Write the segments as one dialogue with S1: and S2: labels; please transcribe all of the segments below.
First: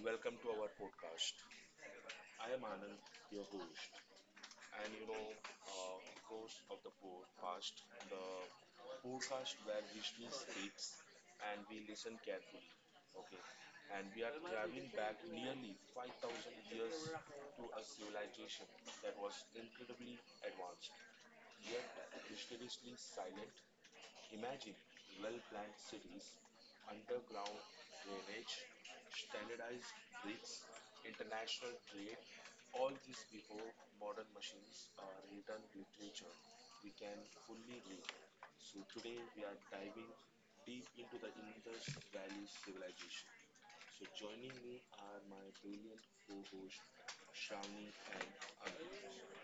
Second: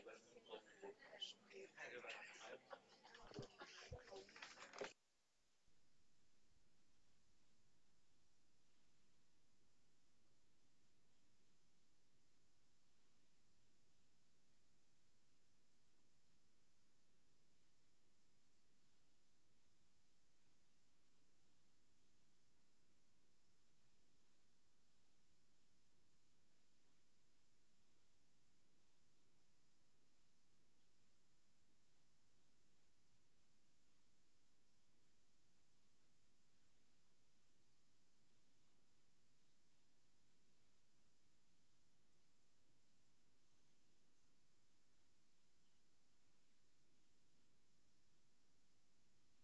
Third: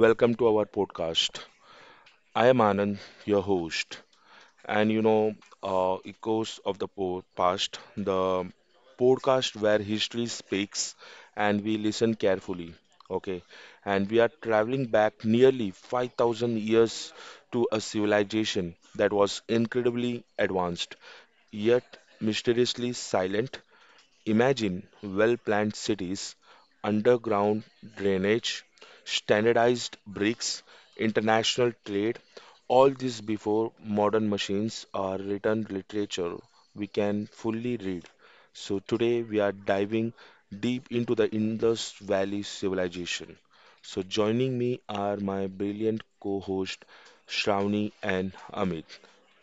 S1: welcome to our podcast. I am Anand, your host. And you know, echoes of the past, the podcast where history speaks and we listen carefully. Okay, and we are traveling back nearly 5,000 years to a civilization that was incredibly advanced, yet mysteriously silent. Imagine well planned cities, underground drainage, standardized bricks, international trade, all this before modern machines are written literature we can fully read. So today we are diving deep into the Indus Valley civilization. So joining me are my brilliant co-host Shravani and Amit.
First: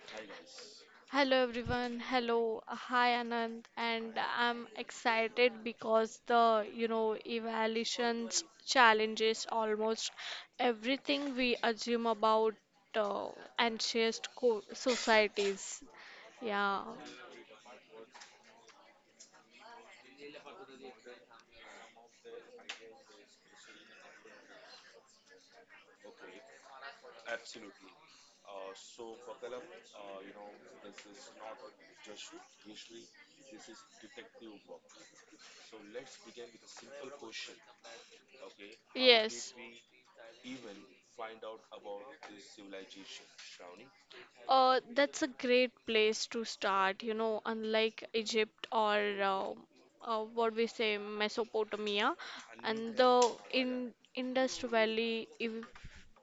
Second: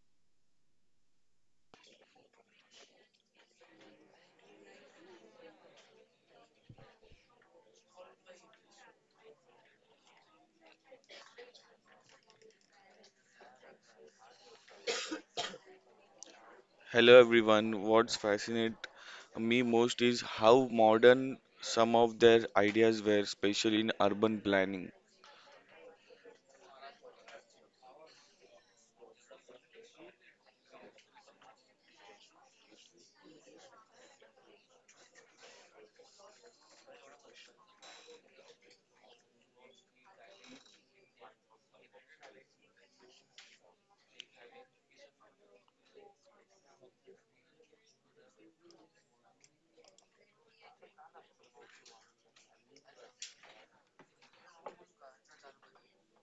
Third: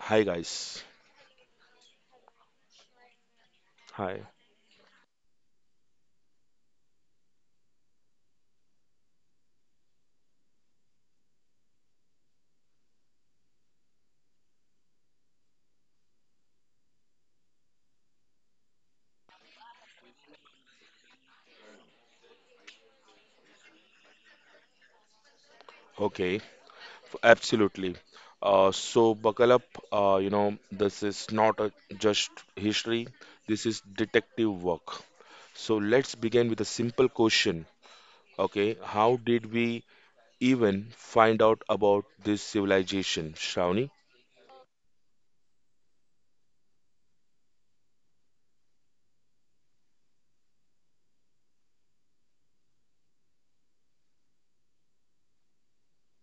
S1: Hi guys.
S2: Hello everyone. Hello. Hi Anand. And
S1: Hi.
S2: I'm excited because evaluations challenges almost everything we assume about uh, anxious co societies. Yeah.
S3: Hello everyone. What's fascinates me most is how modern some of their ideas were, especially in urban planning.
S1: Okay. Absolutely. So buckle up. This is not a just history. This is detective work. So let's begin with a simple question. Okay, how did we even find out about this
S2: Yes.
S1: civilization, Shravani?
S2: That's a great place to start, unlike Egypt or uh, what we say Mesopotamia and the in Indus Valley ev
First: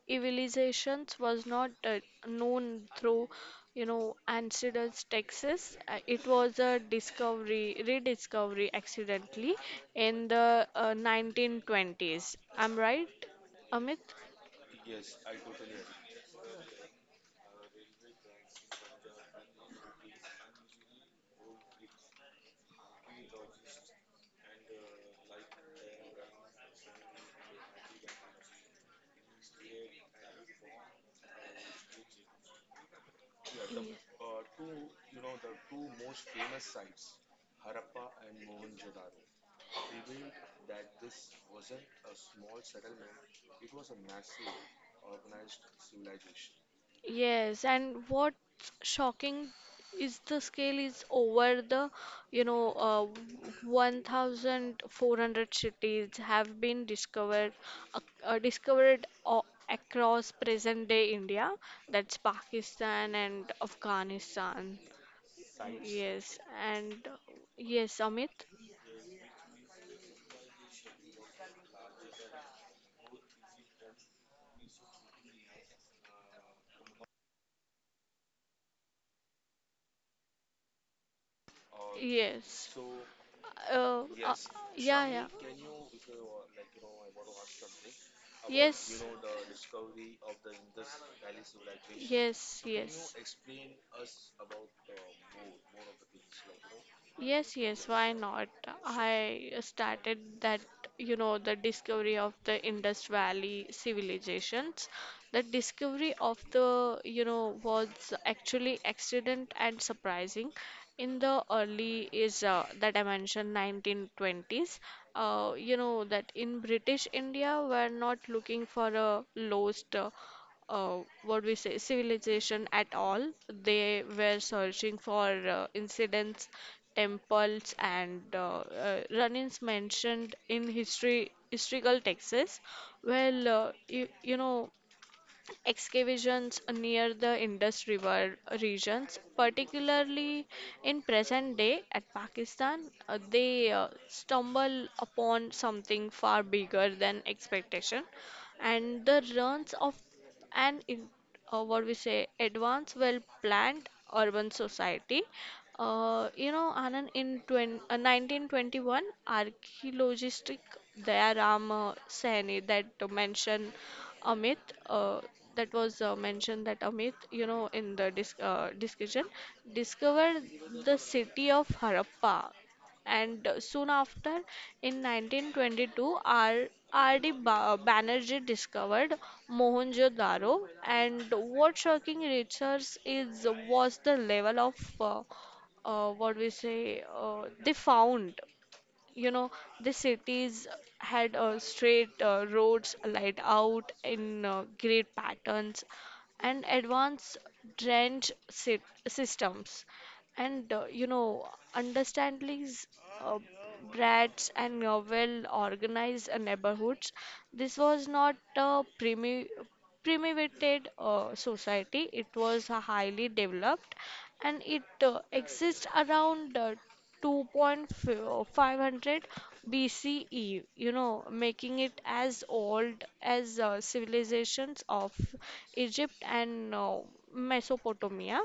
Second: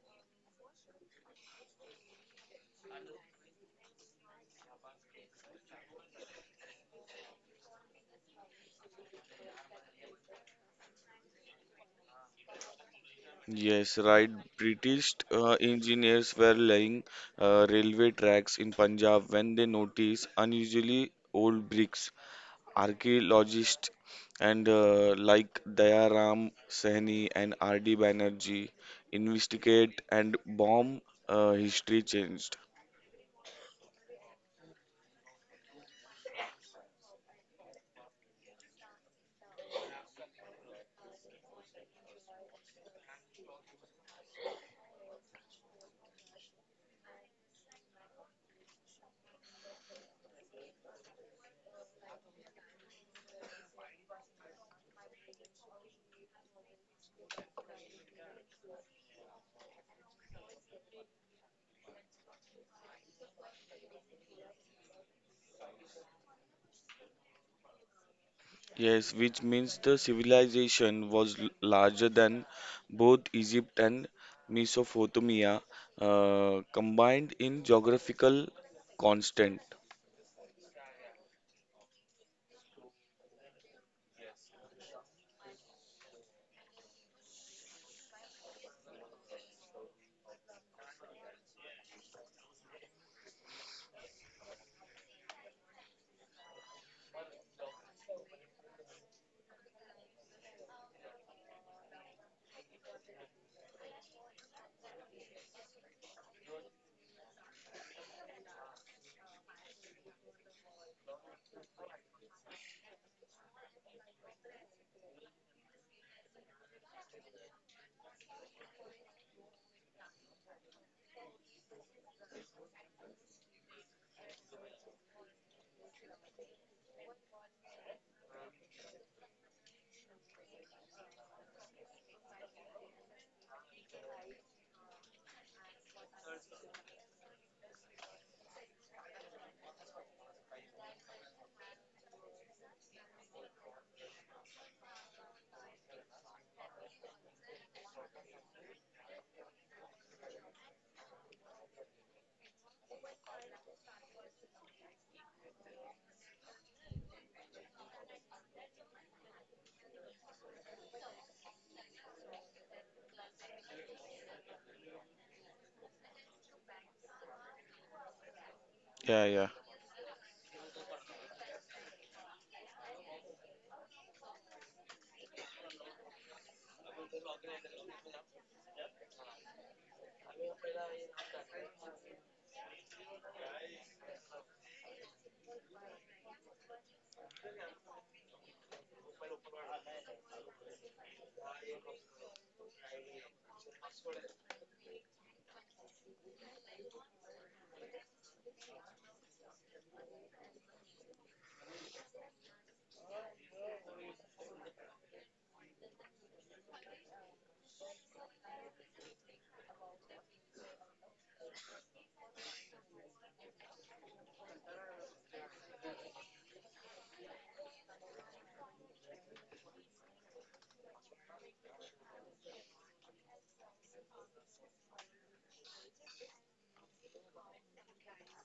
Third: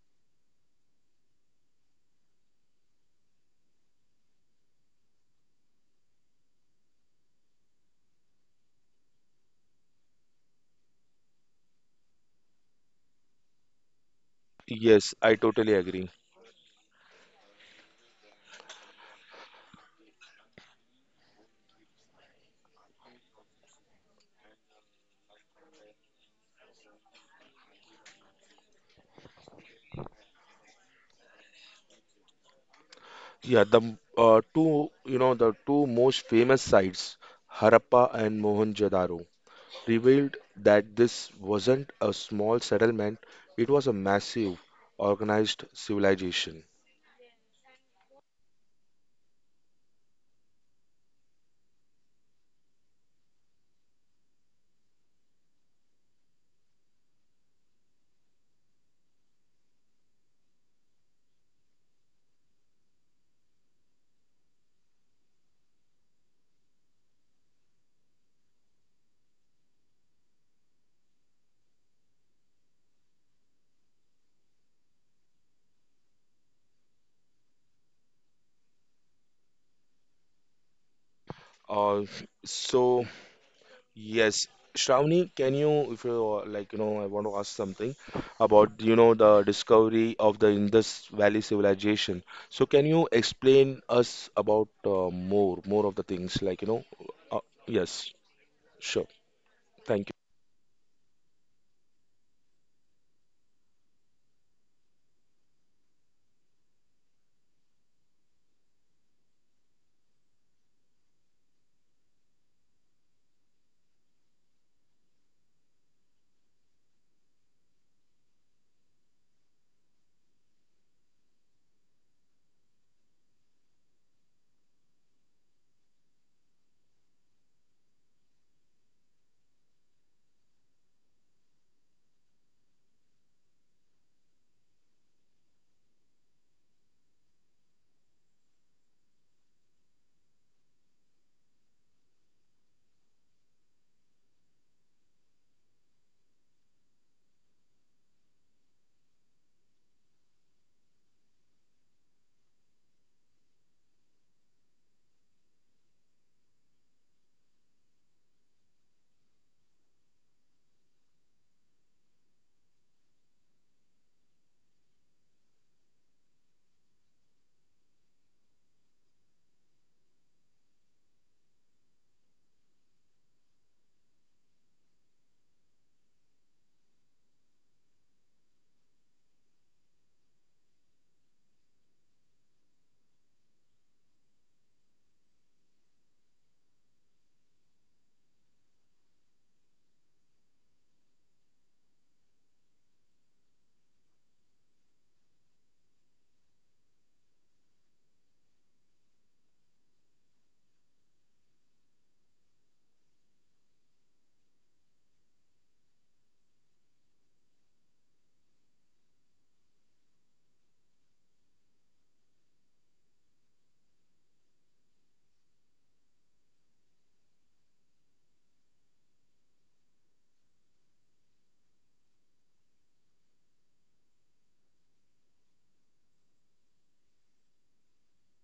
S2: civilizations was not known through ancestors' texts. It was a discovery, rediscovery accidentally in the 1920s. I'm right,
S3: Yes,
S2: Amit?
S3: right. British
S1: Yes, I totally agree.
S3: engineers were laying railway tracks in Punjab when they noticed unusually old bricks. Archaeologists and like Dayaram Sahni and R.D. Banerjee investigate and bomb history changed.
S1: Yeah,
S2: Ye-
S1: the two most famous sites, Harappa and Mohenjo-daro, revealed that this wasn't a small settlement, it was a massive, organized civilization.
S2: Yes, and what's shocking is the scale is over you know, uh, 1,400 cities have been discovered, uh, uh, discovered a- across present-day India. That's Pakistan and Afghanistan. Yes, and yes, Amit.
S3: Yes, which means the civilization was larger than both Egypt and Mesopotamia combined in geographical constant.
S1: Uh,
S2: Yes.
S1: so,
S2: Uh, uh,
S1: yes, Shravani, can you, if you like, you know, I want to ask something about,
S2: about.
S1: the discovery of the Indus Valley civilization.
S2: Yes,
S1: So,
S2: So
S1: can you
S2: can
S1: explain us about more, more of the things, uh,
S2: Yes, yes,
S1: yes,
S2: why not?
S1: sure,
S2: I
S1: thank you.
S2: started that, the discovery of the Indus Valley civilizations. The discovery of was actually accident and surprising. In the early is that I mentioned 1920s, that in British India were not looking for a lost uh, what we say civilization at all. They were searching for incidents, temples, and run-ins mentioned in history historical texts. Well, excavations near the Indus River regions, particularly in present day at Pakistan, they stumble upon something far bigger than expectation, and the ruins of an in- what we say advanced well planned urban society, Anand. In 20, 1921, archaeologist Dayaram Saini, that mentioned Amit, uh, that was mentioned that amit you know in the dis- discussion,
S3: Yeah, yeah.
S2: discovered the city of Harappa. And soon after, in 1922, R. R. D. R.D. Banerjee discovered Mohenjo-daro. And what shocking research is was the level of what we say, they found, you know the cities had straight roads laid out in great patterns, and advanced trench systems, and understandings, uh, brats, and well organized neighborhoods. This was not a primitive society. It was highly developed, and it exists around 2,500 BCE, making it as old as civilizations of Egypt and Mesopotamia.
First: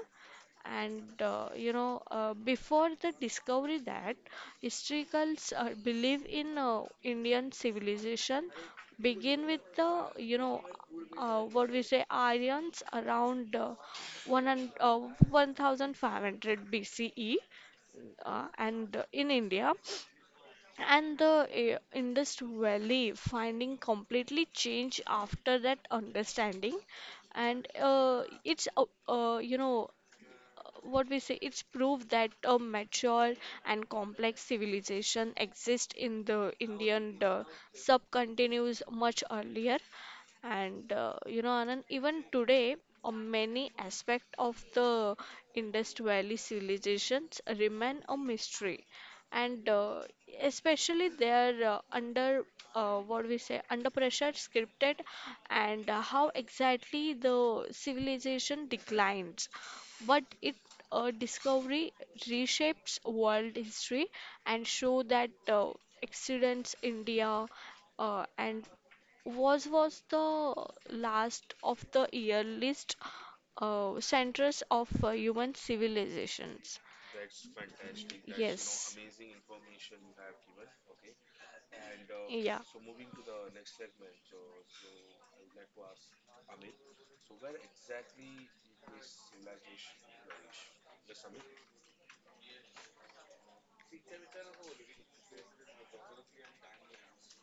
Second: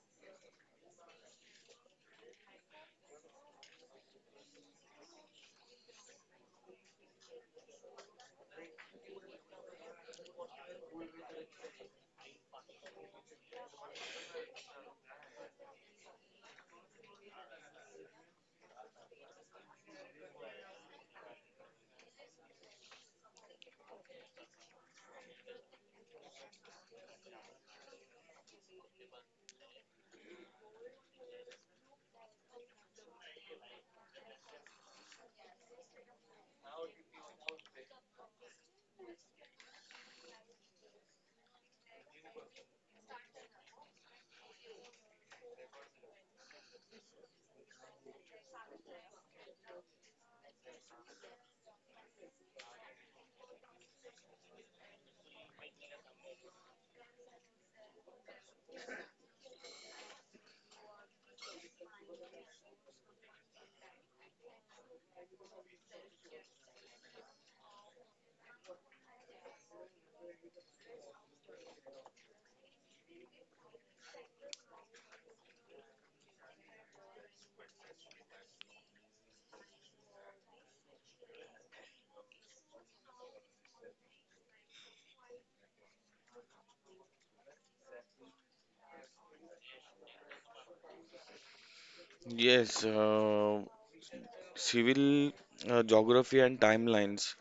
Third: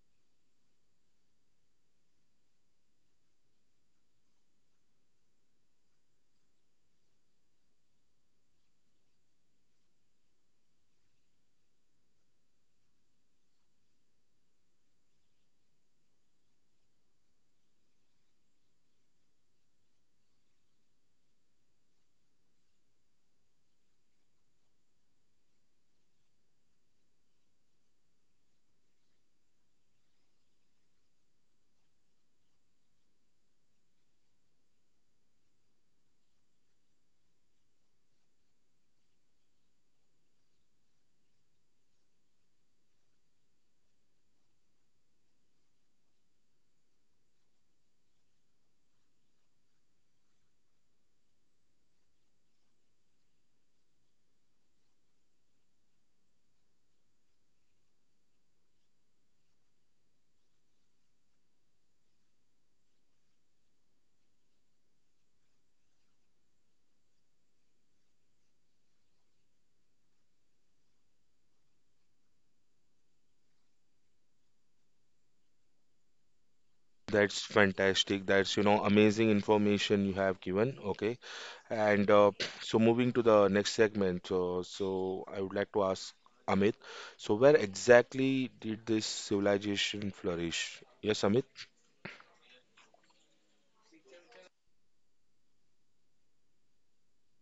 S2: And before the discovery, that historians believe in Indian civilization begin with the what we say Aryans around one and 1500 BCE, and in India, and the Indus Valley finding completely changed after that understanding. And it's you know what we say it's proof that a mature and complex civilization exists in the Indian subcontinent much earlier. And Anand, even today, many aspects of the Indus Valley civilizations remain a mystery. And especially they are under, what we say under pressure scripted, and how exactly the civilization declines. But it discovery reshapes world history and show that accidents India and was the last of the year list centers of human civilizations.
S1: That's fantastic.
S2: Yes.
S1: Amazing information you have given. Okay. And
S2: Yeah.
S1: so moving to the next segment, so I would like to ask Amit, so where exactly did this civilization flourish? Yes, Amit?
S3: Yes, civil geography and timelines.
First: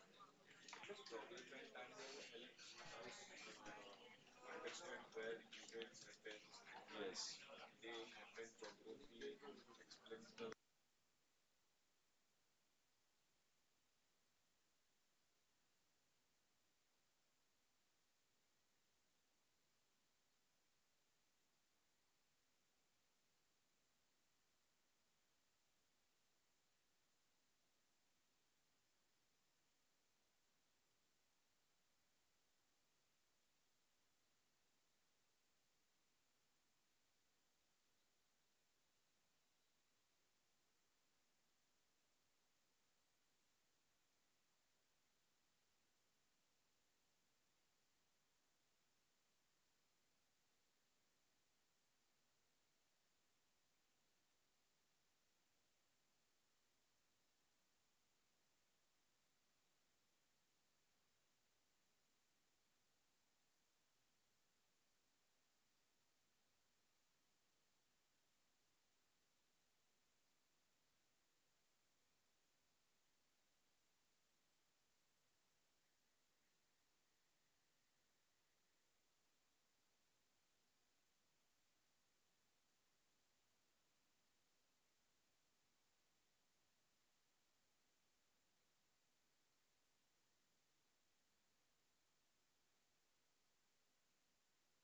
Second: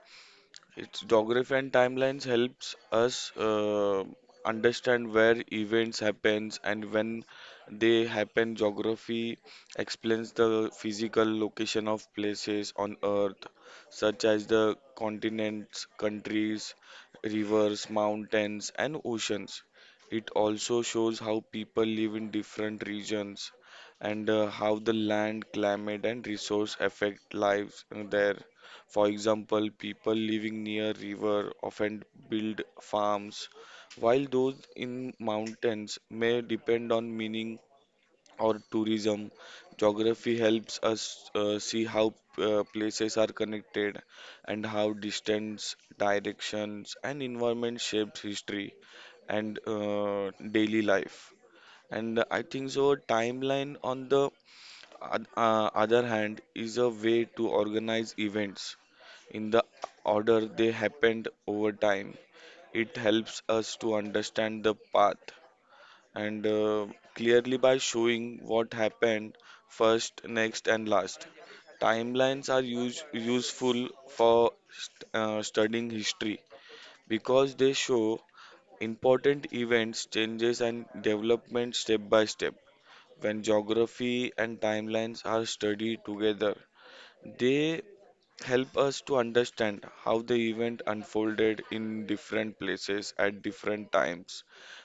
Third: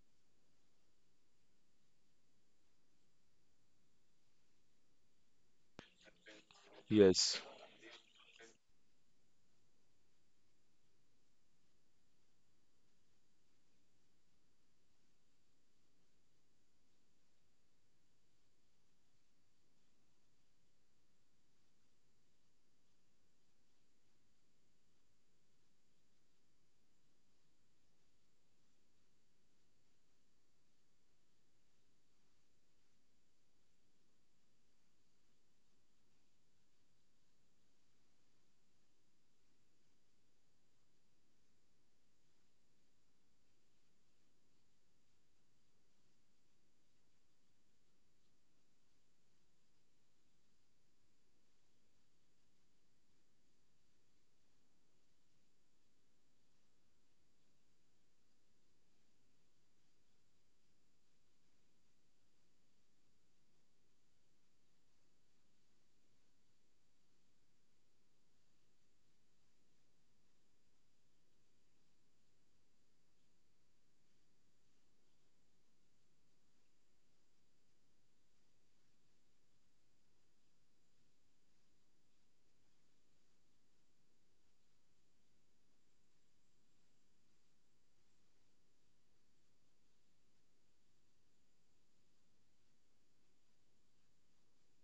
S3: Its geography and timelines helps us understand where events happens and when
S1: Yes.
S3: they happen. Geography explains the physical location of places on Earth, such as the continents, countries, rivers, mountains, and oceans. It also shows how people live in different regions and how the land, climate, and resource affect lives there. For example, people living near river often build farms, while those in mountains may depend on mining or tourism. Geography helps us see how places are connected and how distance, directions, and environment shapes history and daily life. And I think so. Timeline on the other hand is a way to organize events in the order they happened over time. It helps us to understand the path and clearly by showing what happened first, next, and last. Timelines are useful for studying history because they show important events, changes, and development step by step. When geography and timelines are studied together, they help us to understand how the event unfolded in different places at different times,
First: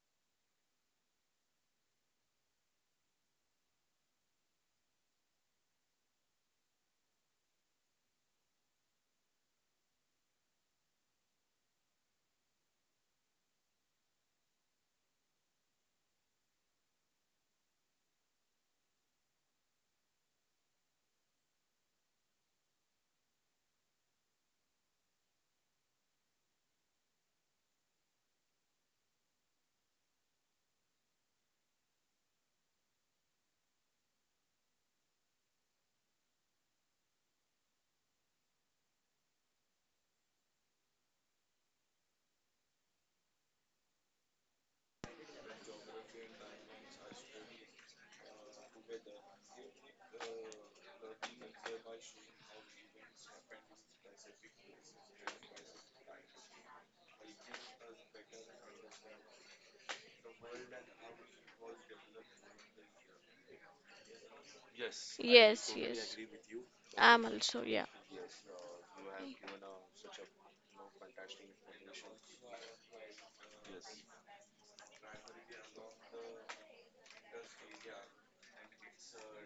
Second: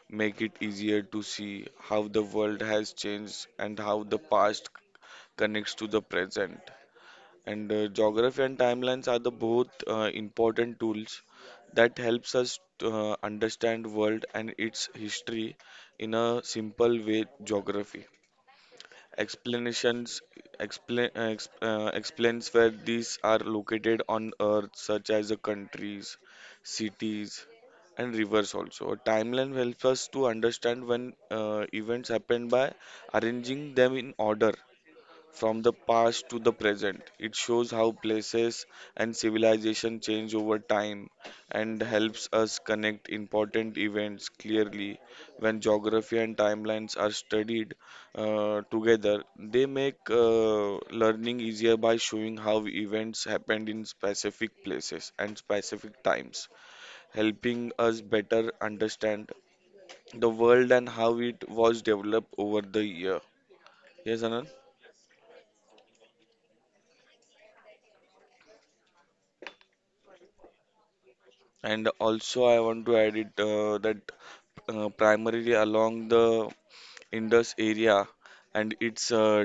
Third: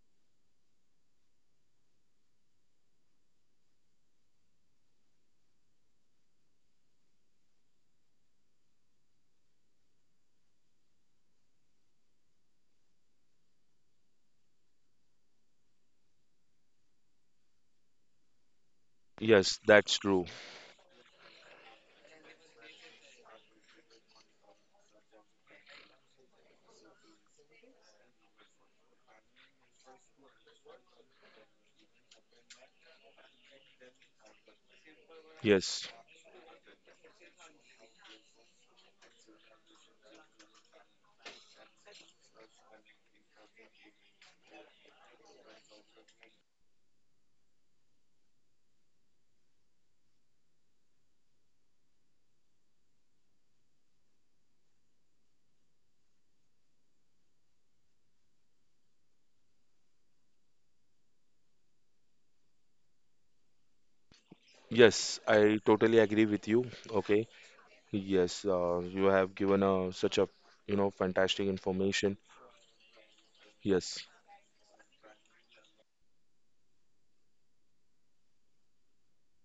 S3: make it easier to see how the world has changed and how the past connects to the present. And geography and timelines are the both important tools that helps us understand world and its history in a simple way geography
S1: Yes, that's
S3: Explanations
S1: true.
S3: explain, explains where these are located on Earth, such as the countries, cities, and rivers. Also, a timeline helps us to understand when events happen by arranging them in order from the
S1: Yes.
S3: past to the present. It shows how places and civilization change over time and helps us connect important events clearly. When geography and timelines are studied together, they make learning easier by showing how events happened in specific places and specific times, helping us better understand the world and how it was developed over the year. Yes, Anand?
S1: Yes, I
S2: Yes,
S1: totally
S2: yes.
S1: agree with you.
S2: I'm
S1: Okay.
S2: also, yeah.
S1: Yes, you have given such a, fantastic
S3: And
S1: information.
S3: also, I want to add it that
S1: Yes.
S3: primarily along the Indus area and its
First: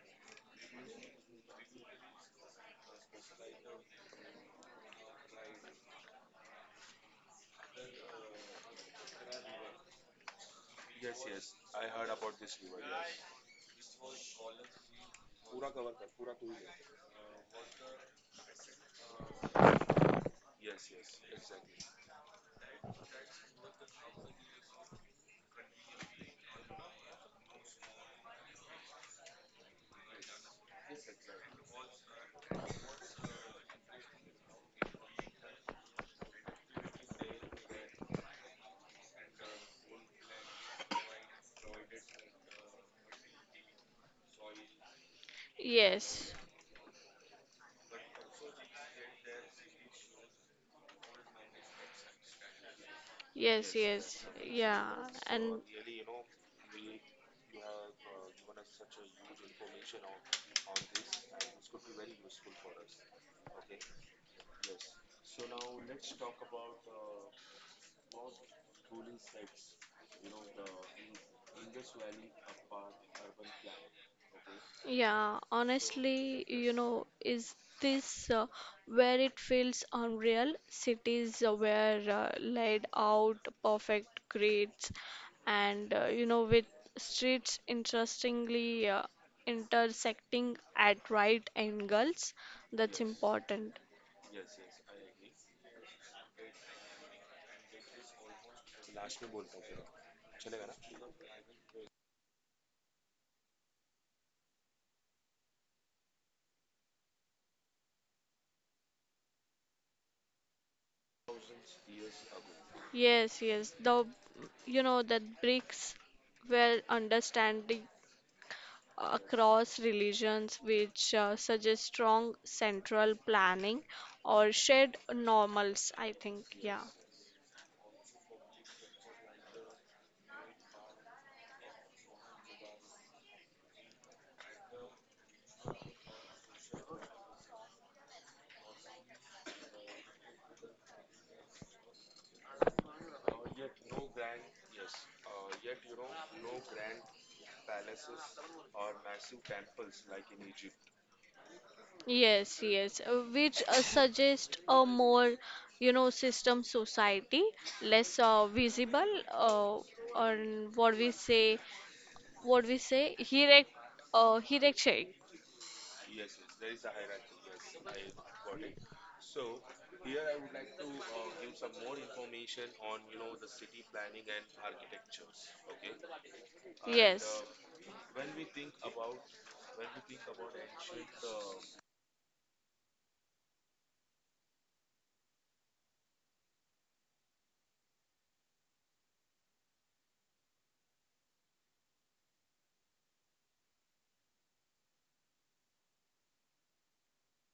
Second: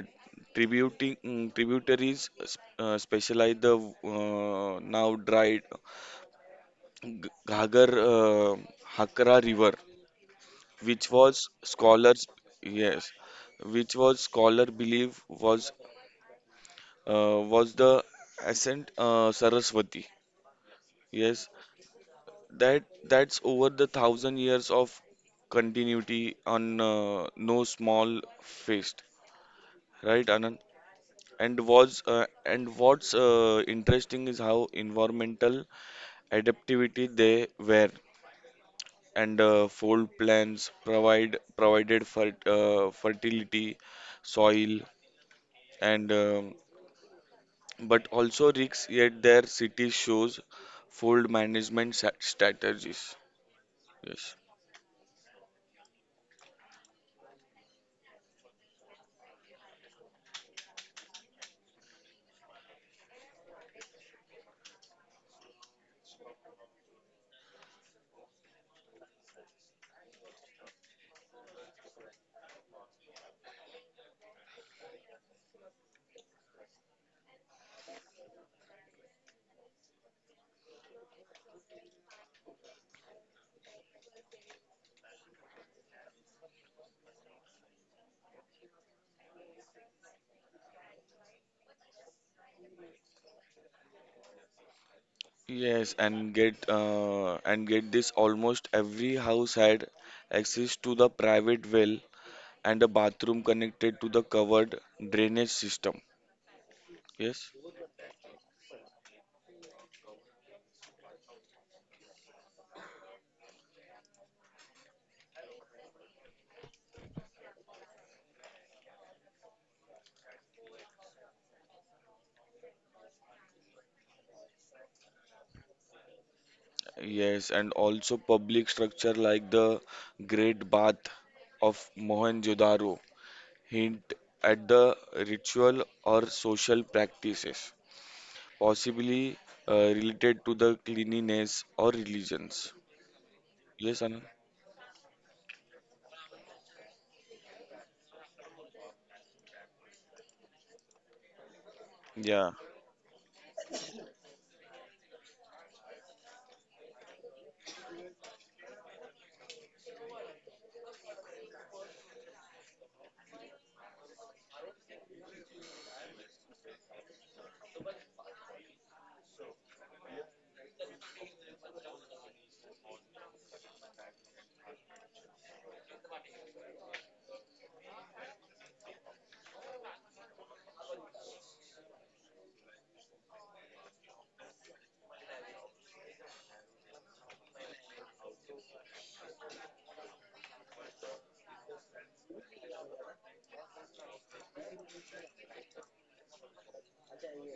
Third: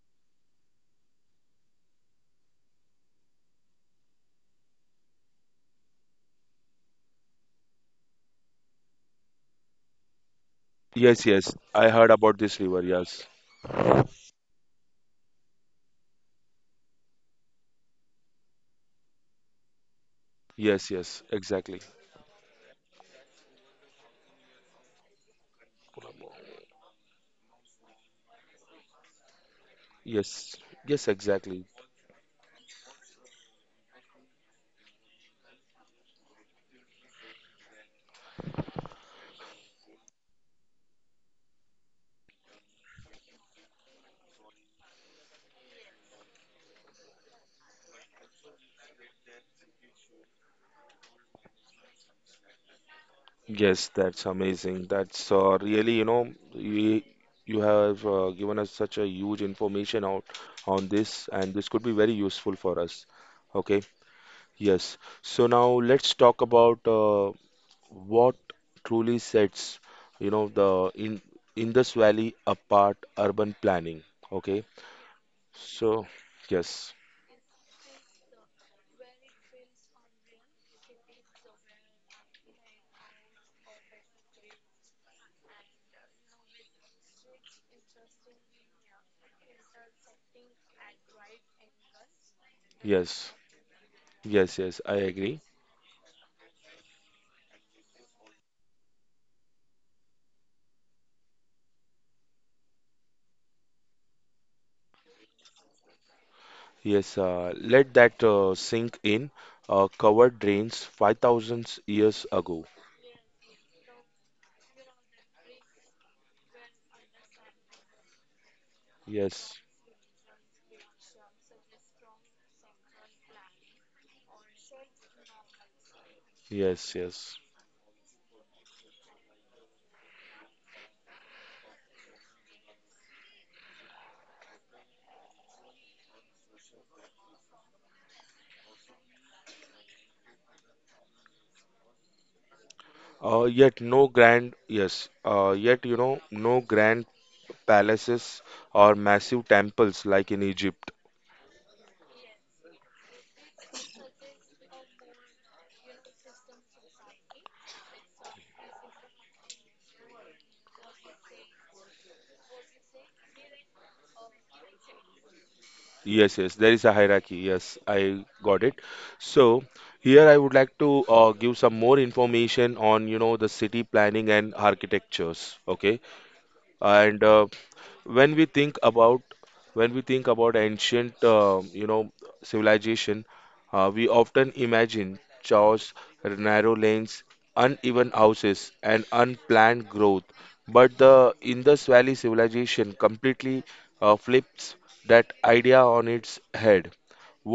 S3: tributing tributaries specialize the now dried Ghagar Hakra River, which
S1: Yes,
S3: was
S1: yes. I heard
S3: scholars
S1: about this river.
S3: yes,
S1: Yes.
S3: which was scholar believe was the ascent Saraswati.
S1: Yes, yes.
S3: Yes,
S1: Exactly.
S3: that that's over the thousand years of continuity on no small feast, right,
S1: Yes,
S3: Anand?
S1: yes,
S3: And
S1: exactly.
S3: was and what's interesting is how environmental adaptivity they were, and fold plants provided fertility, soil, and
S2: Yes.
S3: but also risks. Yet their city shows fold management strategies.
S2: Yes,
S1: Yes, that's
S2: yes,
S3: Yes.
S1: amazing.
S2: yeah,
S1: That's
S2: and
S1: really, you know, You have given us such a huge information out on this, and this could be very useful for us. Okay, yes. So now let's talk about what truly sets, you know, the in Indus Valley apart urban planning. Okay,
S2: yeah,
S1: so
S2: honestly,
S1: yes,
S2: is this where it feels unreal? Cities where laid out perfect grids, and with streets interestingly intersecting at right angles. That's
S1: yes,
S2: important.
S1: yes, yes, I agree.
S3: Yes, and get this almost every house had access to the private well and a bathroom connected to the covered drainage system.
S1: Yes,
S3: Yes,
S1: let that sink in. Cover drains 5,000 years ago.
S2: Yes, yes, that bricks were understanding
S1: Yes,
S2: across religions, which suggests strong central planning or shared normals, I think. Yeah.
S1: yes, yes.
S3: yes, and also public structure like the Great Bath of Mohenjo-daro hint at the ritual or social practices, possibly related to the cleanliness or religions.
S1: Yet
S3: Yes,
S1: no
S3: Anand.
S1: grand, yes, yet you know, no grand palaces or massive temples like in Egypt.
S3: Yeah.
S2: Yes, yes, which suggest a more, system society, less visible, uh, or what we say, what we say, hierarch, hierarchic.
S1: Yes, yes, there is a hierarchy. Yes, I got it. So here I would like to give some more information on, the city planning and architectures. Okay, and
S2: Yes.
S1: When we think about when we think about ancient civilization, we often imagine chaos, narrow lanes, uneven houses, and unplanned growth, but the Indus Valley civilization completely flips that idea on its head.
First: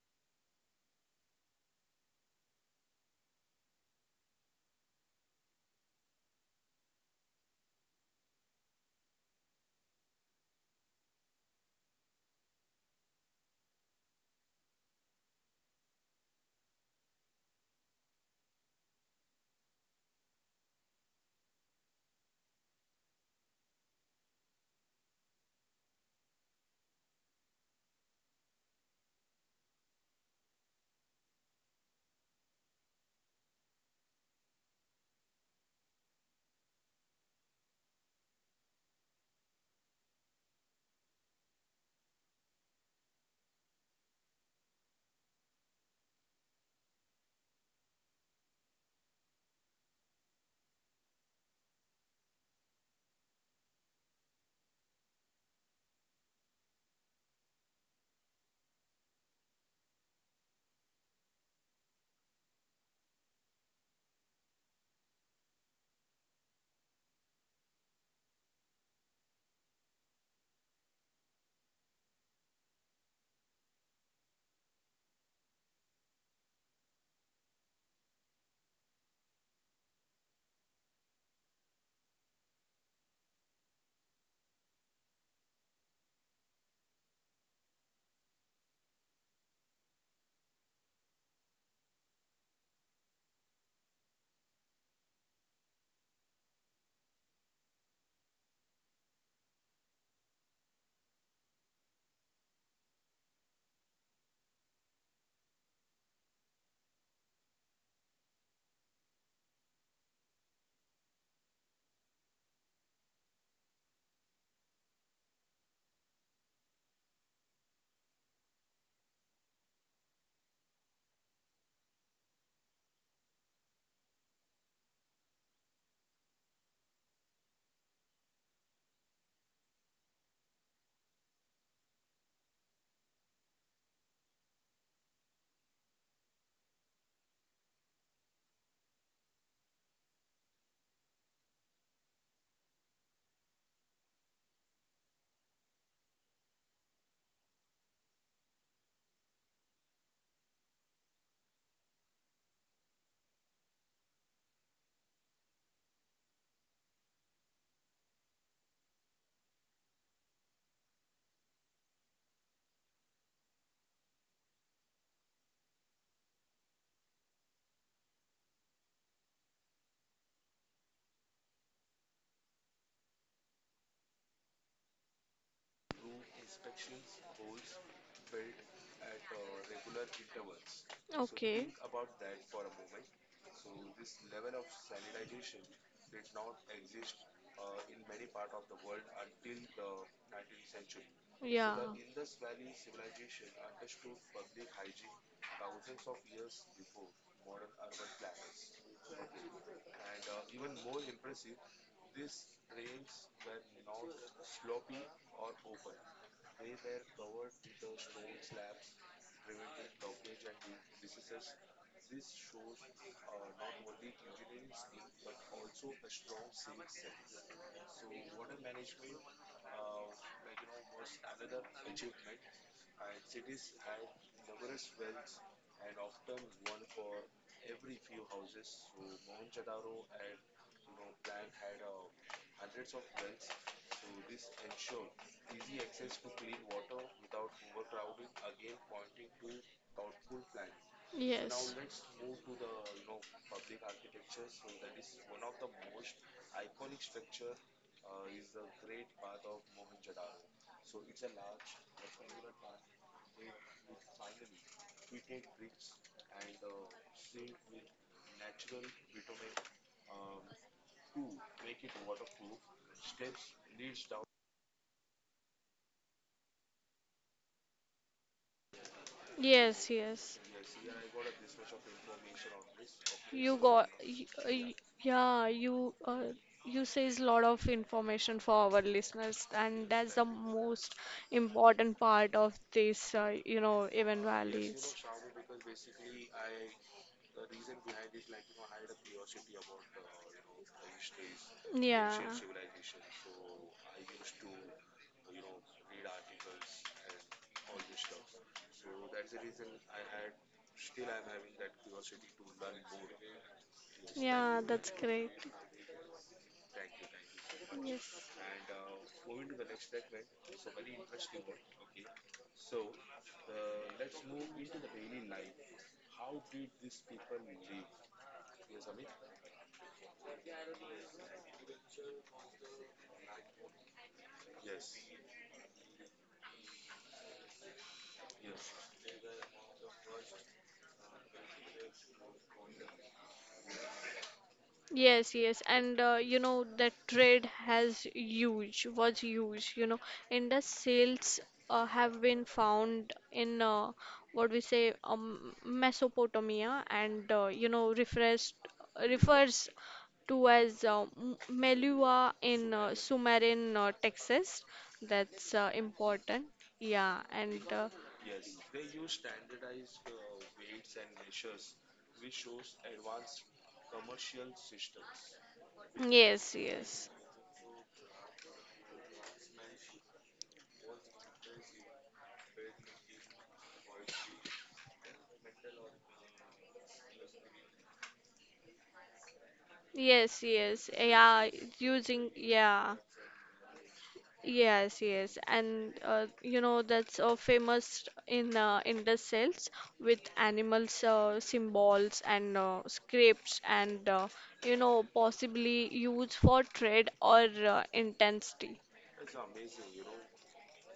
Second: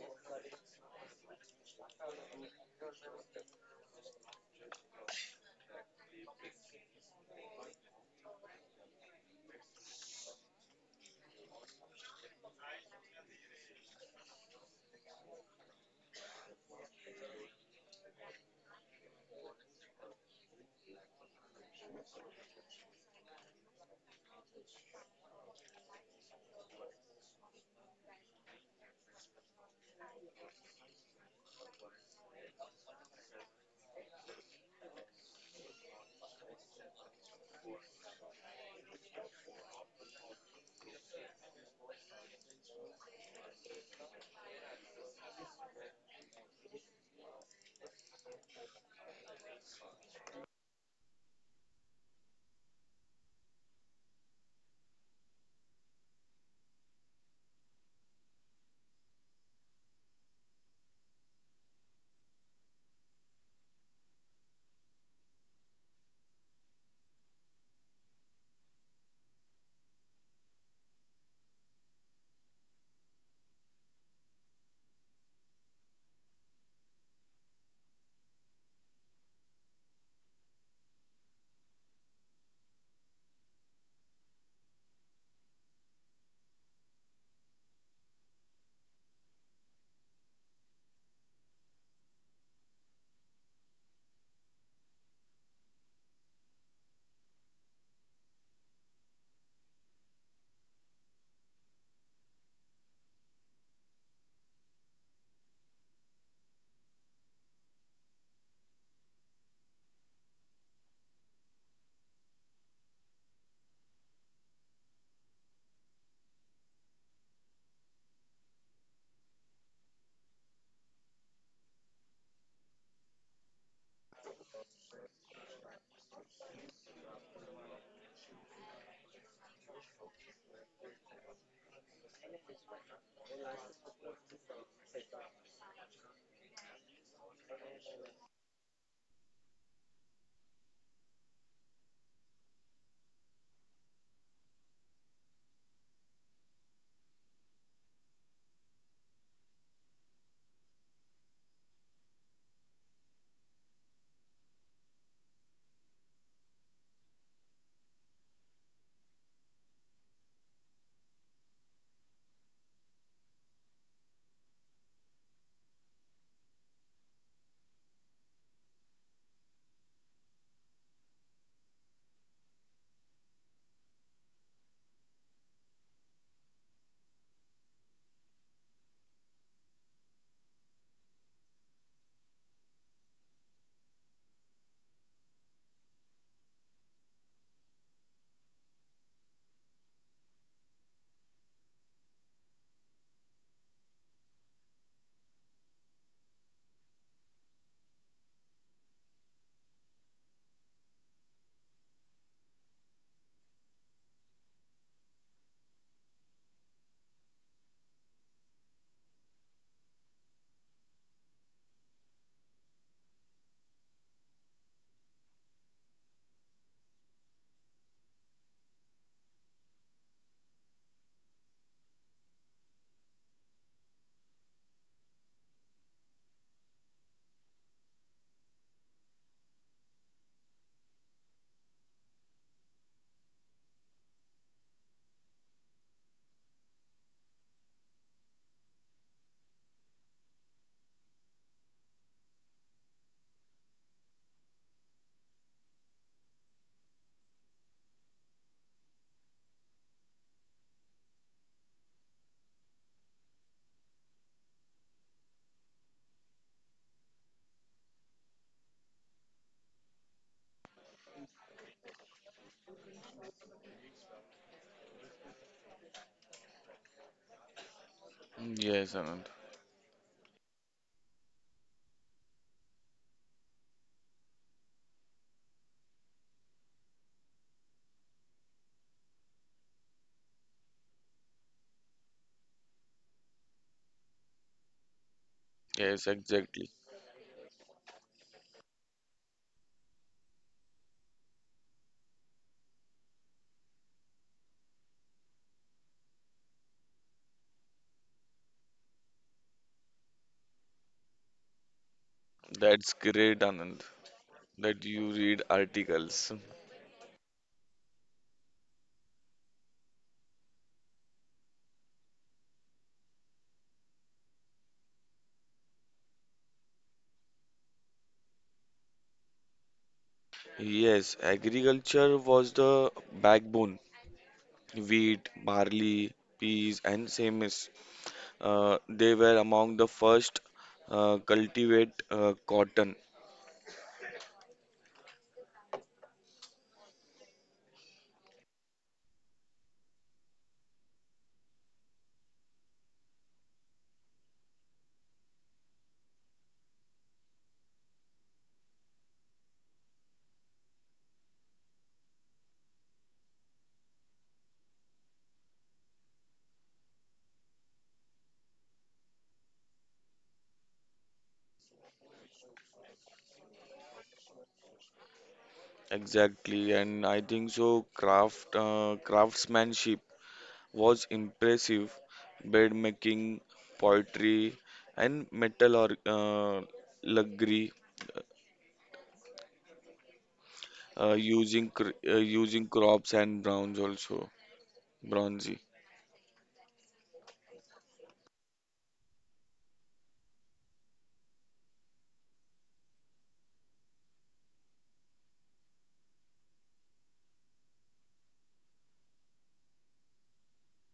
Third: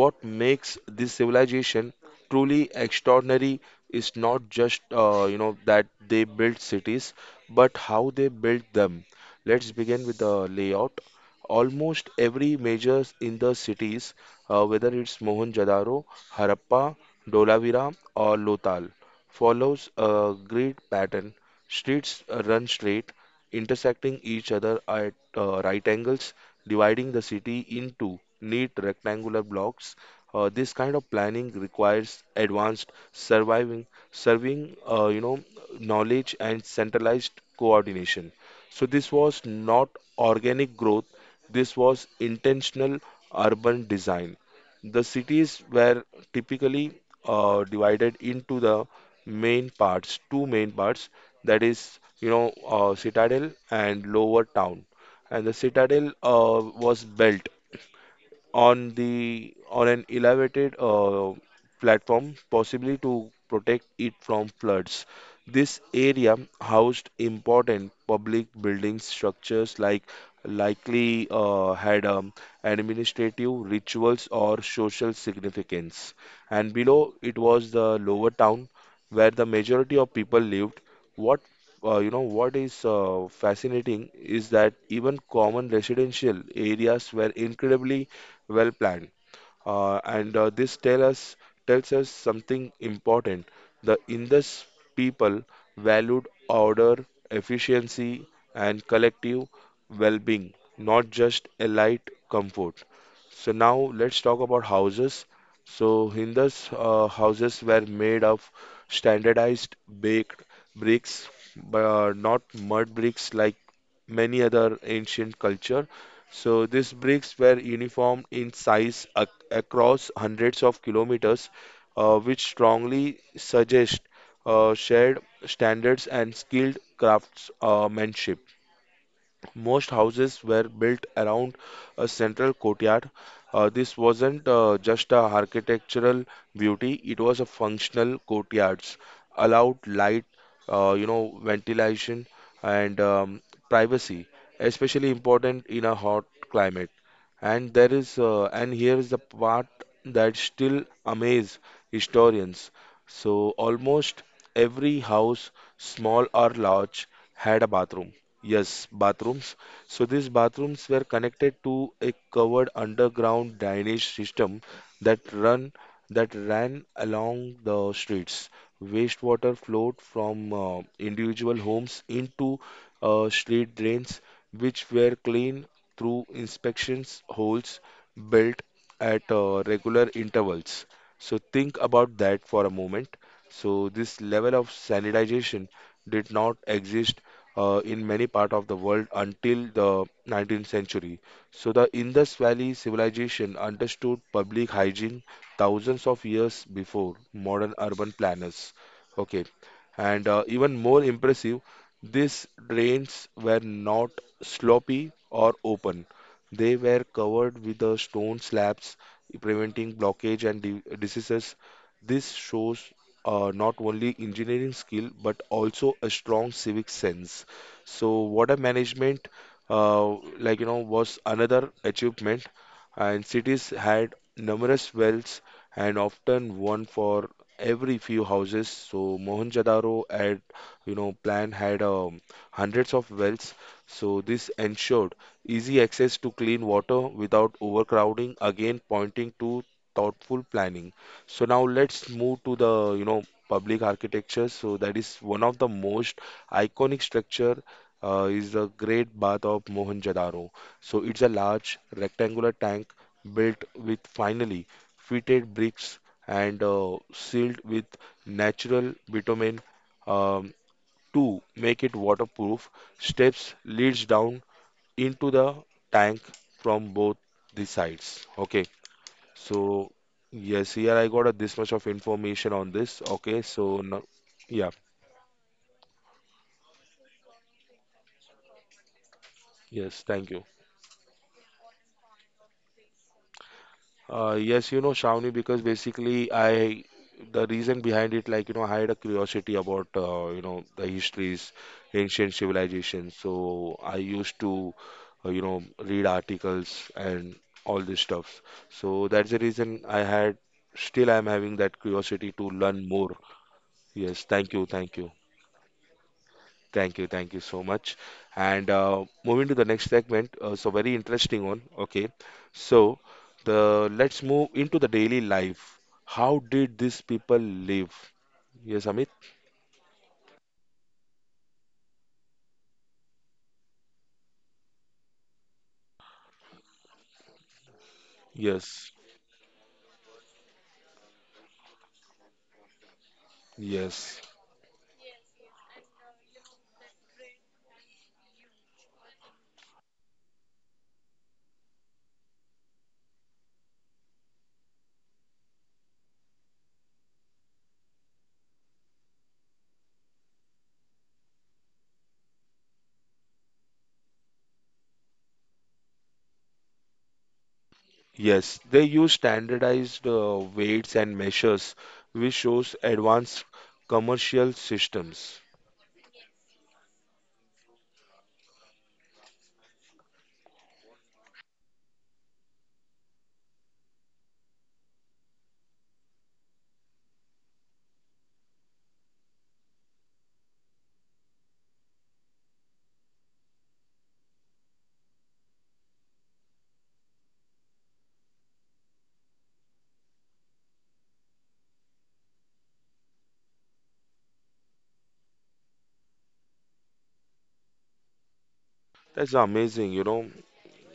S1: What makes this civilization truly extraordinary is not just that they built cities, but how they built them. Let's begin with the layout. Almost every major in the cities, whether it's Mohenjo-daro, Harappa, Dolavira, or Lothal, follows a grid pattern. Streets run straight, intersecting each other at right angles, dividing the city into neat rectangular blocks. This kind of planning requires advanced surviving, serving, uh, you know, knowledge and centralized coordination. So this was not organic growth. This was intentional urban design. The cities were typically divided into two main parts, that is, citadel and lower town. And the citadel was built on an elevated platform, possibly to protect it from floods. This area housed important public buildings, structures likely had administrative rituals or social significance. And below it was the lower town where the majority of people lived. What you know what is fascinating is that even common residential areas were incredibly well planned. And this tell us, tells us something important. The Indus people valued order, efficiency, and collective well being, not just a light comfort. So, now let's talk about houses. So, Hindus houses were made of standardized baked bricks, but not mud bricks like many other ancient culture, so these bricks were uniform in size ac across hundreds of kilometers, which strongly suggest shared standards and skilled craftsmanship. Most houses were built around a central courtyard. This wasn't just a architectural beauty, it was a functional courtyards, allowed light, ventilation, and privacy, especially important in a hot climate. And here is the part that still amaze historians. So almost every house, small or large, had a bathroom. Yes, bathrooms. So these bathrooms were connected to a covered underground drainage system that run that ran along the streets. Wastewater flowed from individual homes into street drains, which were cleaned through inspections holes built at regular intervals. So
S2: Okay.
S1: think about that for a moment. So this level of sanitization did not exist in many part of the world until the 19th
S2: So
S1: century. So
S2: yeah.
S1: the Indus Valley civilization understood public hygiene thousands of years before modern urban planners.
S2: So
S1: Okay, and Even more impressive, these drains were not sloppy or open. They were covered with the stone slabs, preventing blockage and diseases. This shows not only engineering skill but also a strong civic sense. So water management, uh, was another achievement, and cities had numerous wells and often one for every few houses. So Mohenjo-daro had, you know, plan had hundreds of wells. So this ensured easy access to clean water without overcrowding, again pointing to thoughtful planning. So now
S2: yes.
S1: let's move to the public architecture. So that is one of the most iconic structure, is the Great Bath of Mohenjo-daro. So it's a large rectangular tank built with finely fitted bricks and sealed with natural bitumen, um, to make it waterproof. Steps leads down into the tank from both the sides. Okay.
S3: Yes, Anand.
S1: So
S2: Yes, yes.
S1: yes, here I got a, this much of information on this. Okay,
S2: You
S1: so
S2: got,
S1: no,
S2: y- yeah.
S1: yeah,
S2: y- Yeah, you uh, you says lot of information for our listeners, and
S1: yes,
S2: that's the
S1: thank you.
S2: exactly most important part of this, you know, even
S1: Yes, you
S2: valleys.
S1: know, Shravani, because
S3: Yes,
S1: basically
S3: exactly.
S1: I, the reason behind it, I had a curiosity about, the histories, ancient civilizations. So I
S2: Yeah,
S1: used
S2: so
S1: to, read articles and all this stuff. So that's the reason I had, still I'm having that curiosity to learn
S3: That's
S1: more.
S3: great, Anand,
S1: Yes, thank
S2: yeah,
S1: you,
S3: that
S2: that's
S1: thank you.
S3: you
S2: great.
S3: read articles.
S1: Thank you, thank you so
S2: So much.
S1: much. And
S2: Yes.
S1: Moving to the next segment, so very interesting one. Okay, so the let's move into the daily life. How did these people live? Yes, Amit?
S3: Yes, agriculture was the backbone. Wheat, barley, peas, and semis.
S1: Yes,
S3: They were among the first cultivate cotton.
S1: yes,
S2: Yes, yes, and that trade has huge was huge. You know, Indus sales have been found in what we say Mesopotamia, and refers refers to as Melua in Sumerian. Texas. That's important. Yeah, and
S1: yes. They use standardized weights and measures, which shows advanced commercial systems.
S2: yes,
S3: Exactly, and
S2: yes.
S3: I think so. Craftsmanship was impressive. Bed making, poetry, and metal or
S2: Yes, yes, yeah,
S3: using
S2: using,
S3: using
S2: yeah,
S3: crops and browns also
S2: yes, yes,
S3: bronzy.
S2: and that's famous in the cells with animals, symbols and scripts, and possibly used for trade or intensity.
S1: That's amazing, you know.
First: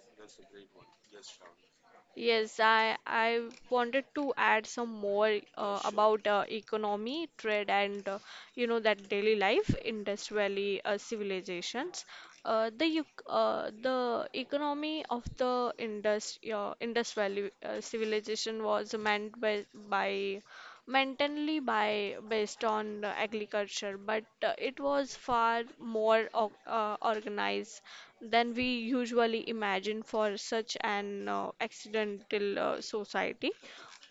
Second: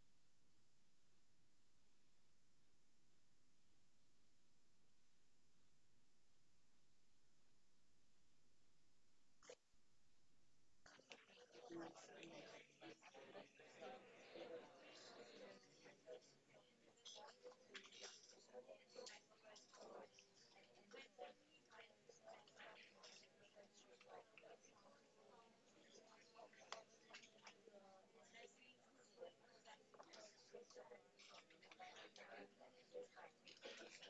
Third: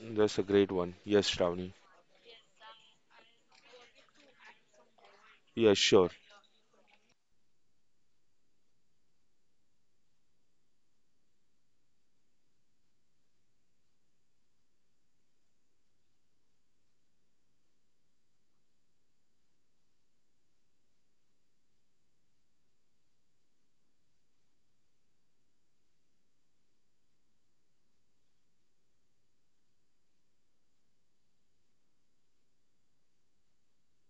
S1: That's a great one. Yes, Shravani.
S2: Yes, I wanted to add some more
S1: Yes, sure.
S2: about economy, trade, and that daily life, Indus Valley civilizations. The economy of the Indus Valley civilization was meant by mainly by based on agriculture, but it was far more organized than we usually imagine for such an accidental society.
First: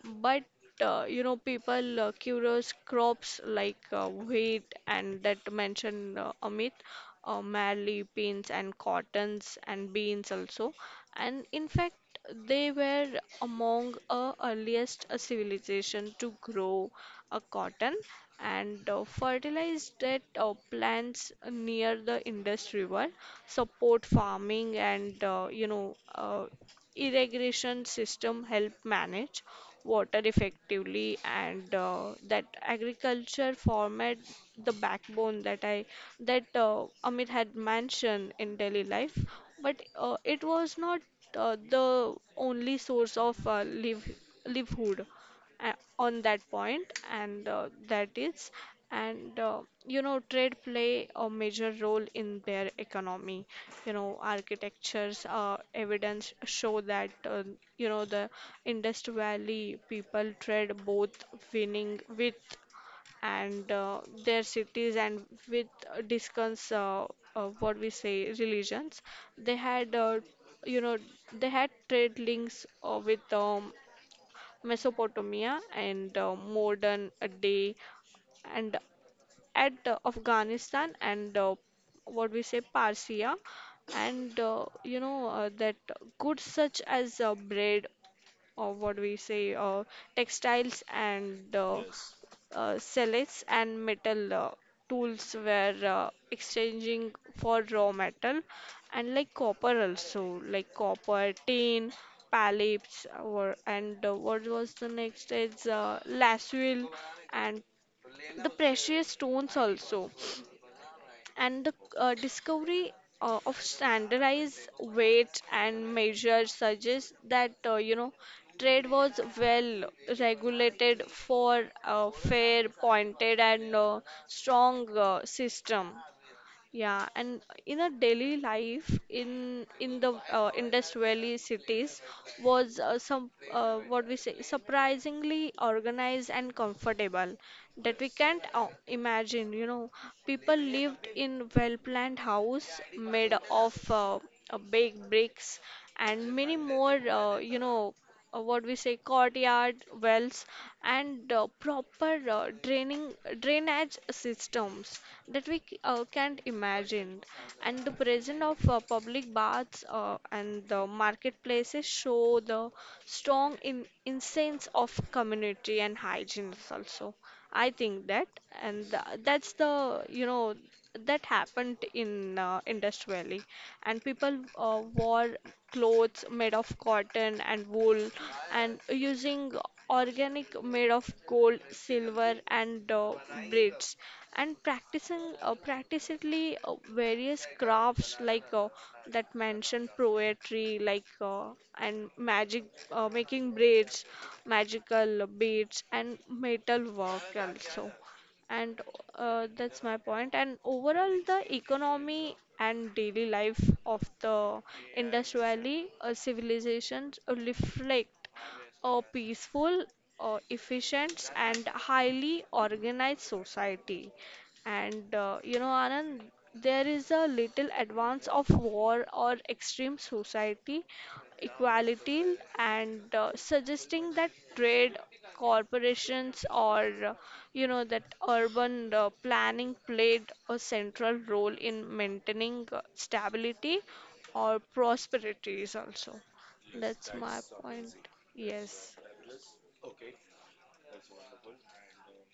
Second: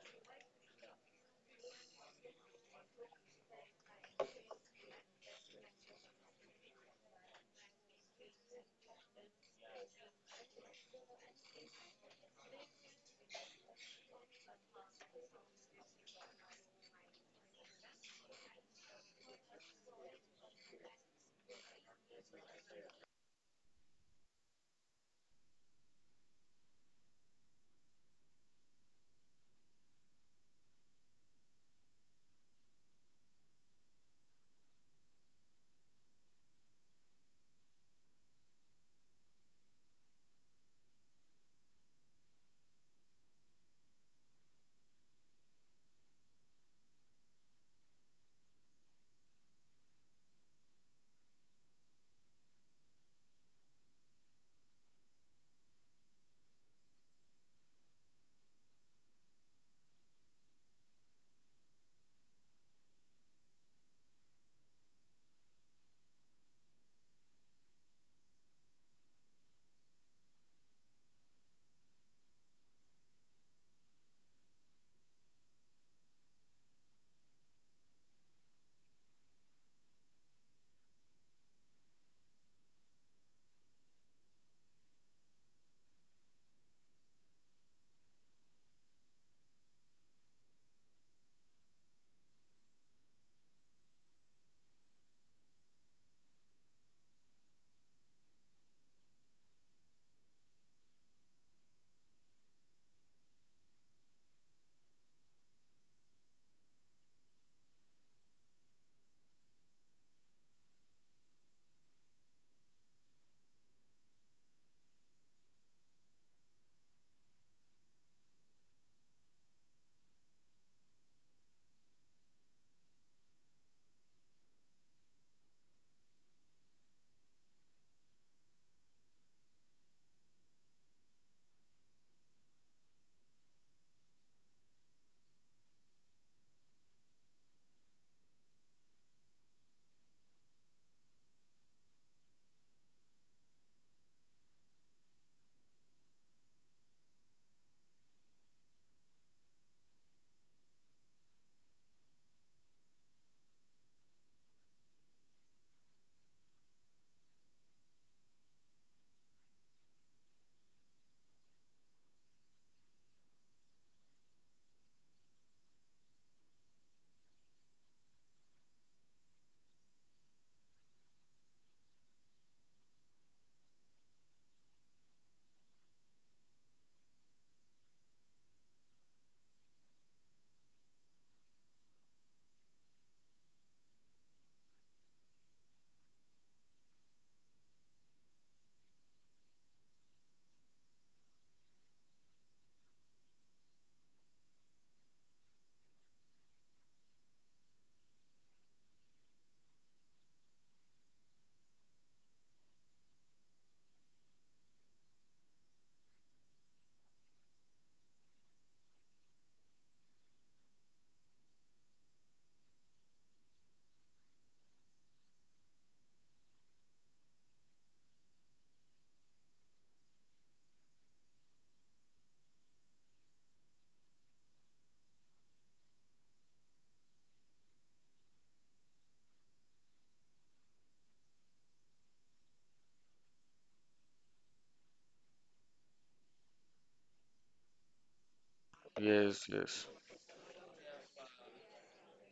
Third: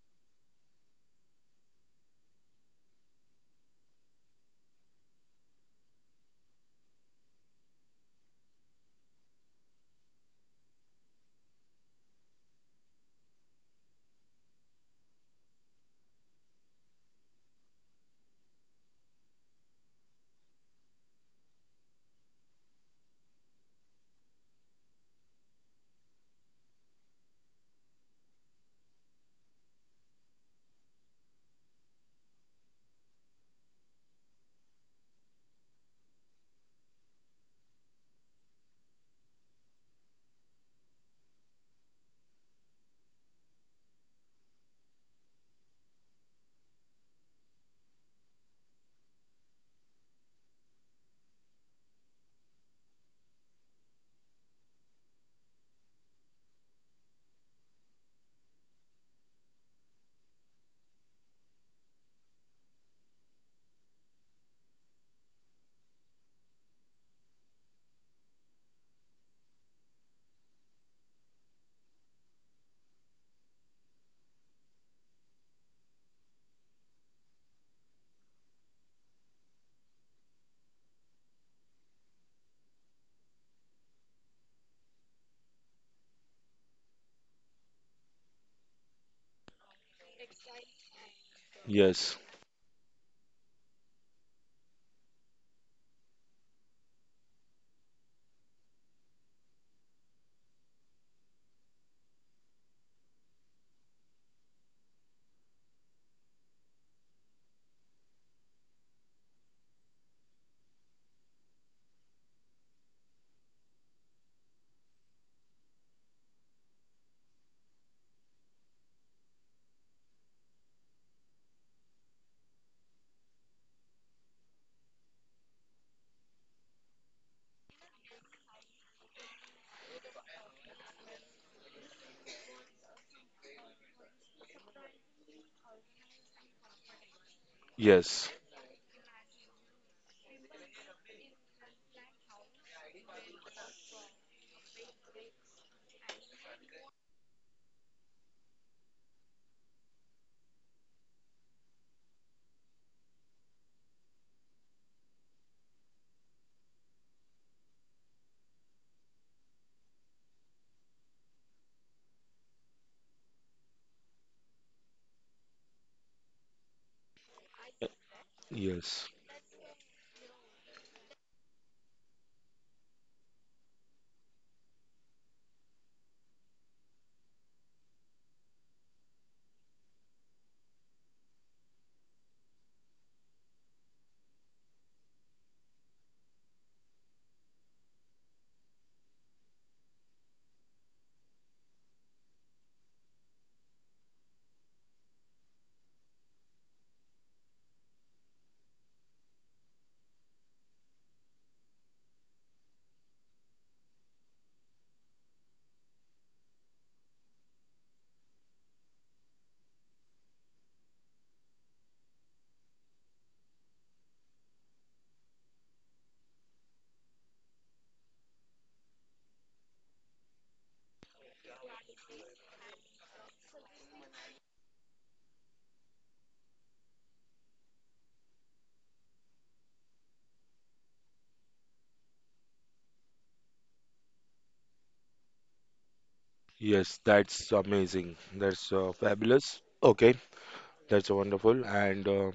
S2: But people curious crops like wheat, and that mentioned Amit, merely pins and cottons and beans also, and in fact they were among the earliest civilization to grow a cotton, and fertilized that plants near the Indus River support farming. And irrigation system help manage water effectively, and that agriculture format the backbone that Amit had mentioned in daily life. But it was not the only source of live livelihood uh, on that point, and that is. And trade play a major role in their economy. You know, architectures evidence show that the Indus Valley people trade both winning with and their cities, and with discuss what we say religions. They had, you know they had trade links with Mesopotamia, and modern day, and at Afghanistan, and what we say Persia. And that goods such as bread, or what we say textiles, and
S1: Yes,
S2: salads and metal tools were exchanging for raw metal, and like copper also, like copper tin pallets, or and what was the next is laswell, and the precious stones also. And the discovery of standardized weight and measures suggests that, trade was well regulated for a fair pointed and strong system. Yeah, and in a daily life in the Indus Valley cities was some what we say surprisingly organized and comfortable, that we
S1: yes,
S2: can't imagine. You know, people lived in well-planned house made of baked bricks and many more. What we say courtyard wells and proper draining drainage systems that we can't imagine. And the presence of public baths and the marketplaces show the strong in incense of community and hygiene also, I think that. And
S1: yes.
S2: that's the, you know that happened in Indus Valley, and people wore clothes made of cotton and wool, and using organic made of gold, silver, and bricks, and practicing practically various crafts like that mentioned poetry, like and magic, making braids, magical beads, and metal work also. And that's my point. And overall the economy and daily life of the Indus Valley civilizations reflect a peaceful, efficient, and highly organized society. And Anand, there is a little advance of war or extreme society, equality, and suggesting that trade corporations, or that urban planning played a central role in maintaining stability or prosperities also.
S1: Yes,
S2: That's my
S1: that's
S2: point.
S1: amazing. That's
S2: Yes.
S3: Yes,
S1: fabulous.
S3: yes,
S1: Okay, that's wonderful. And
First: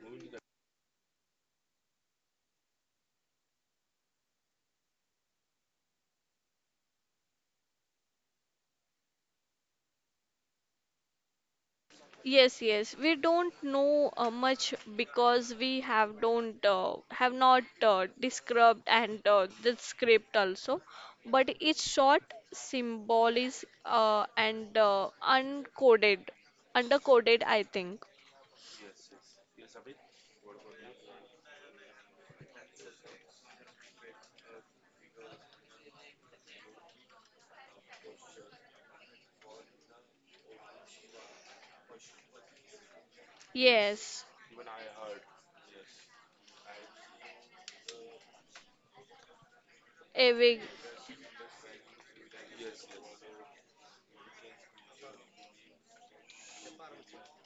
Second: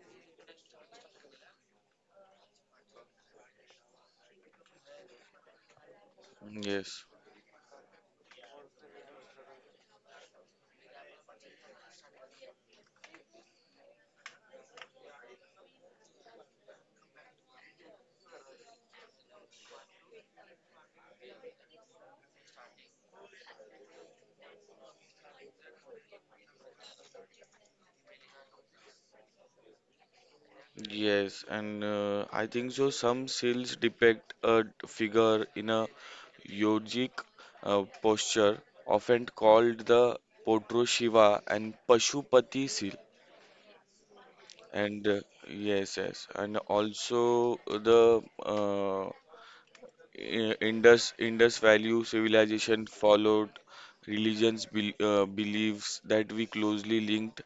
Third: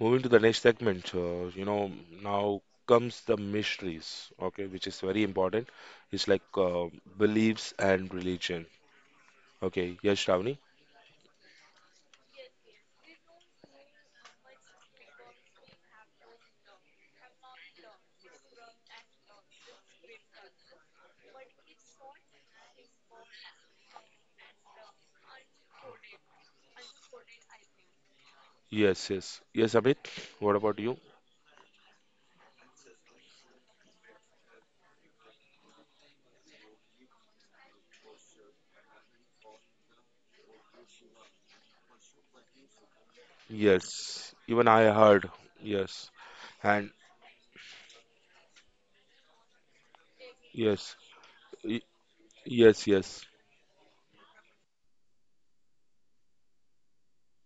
S1: Moving to the next segment, now comes the mysteries, okay, which is very important. It's like
S3: yes,
S1: beliefs and religion. Okay, yes, Shravani?
S2: Yes, yes. We don't know much because we have don't have not described, and the script also. But it's short, symbolic, and undercoded, I think.
S1: Yes, yes. Yes, Amit, what about you?
S3: yes, and I think so some seals depict a figure in a yogic posture often called the Potro Shiva and Pashupati seal,
S2: Yes.
S1: Yes, even I
S3: and
S1: heard.
S3: yes,
S1: Yes,
S3: yes, and
S1: and
S3: also the
S2: evi
S1: yes,
S3: Indus Indus
S1: y-
S3: value
S1: yes,
S3: civilization
S1: yes.
S3: followed religions beliefs that we closely linked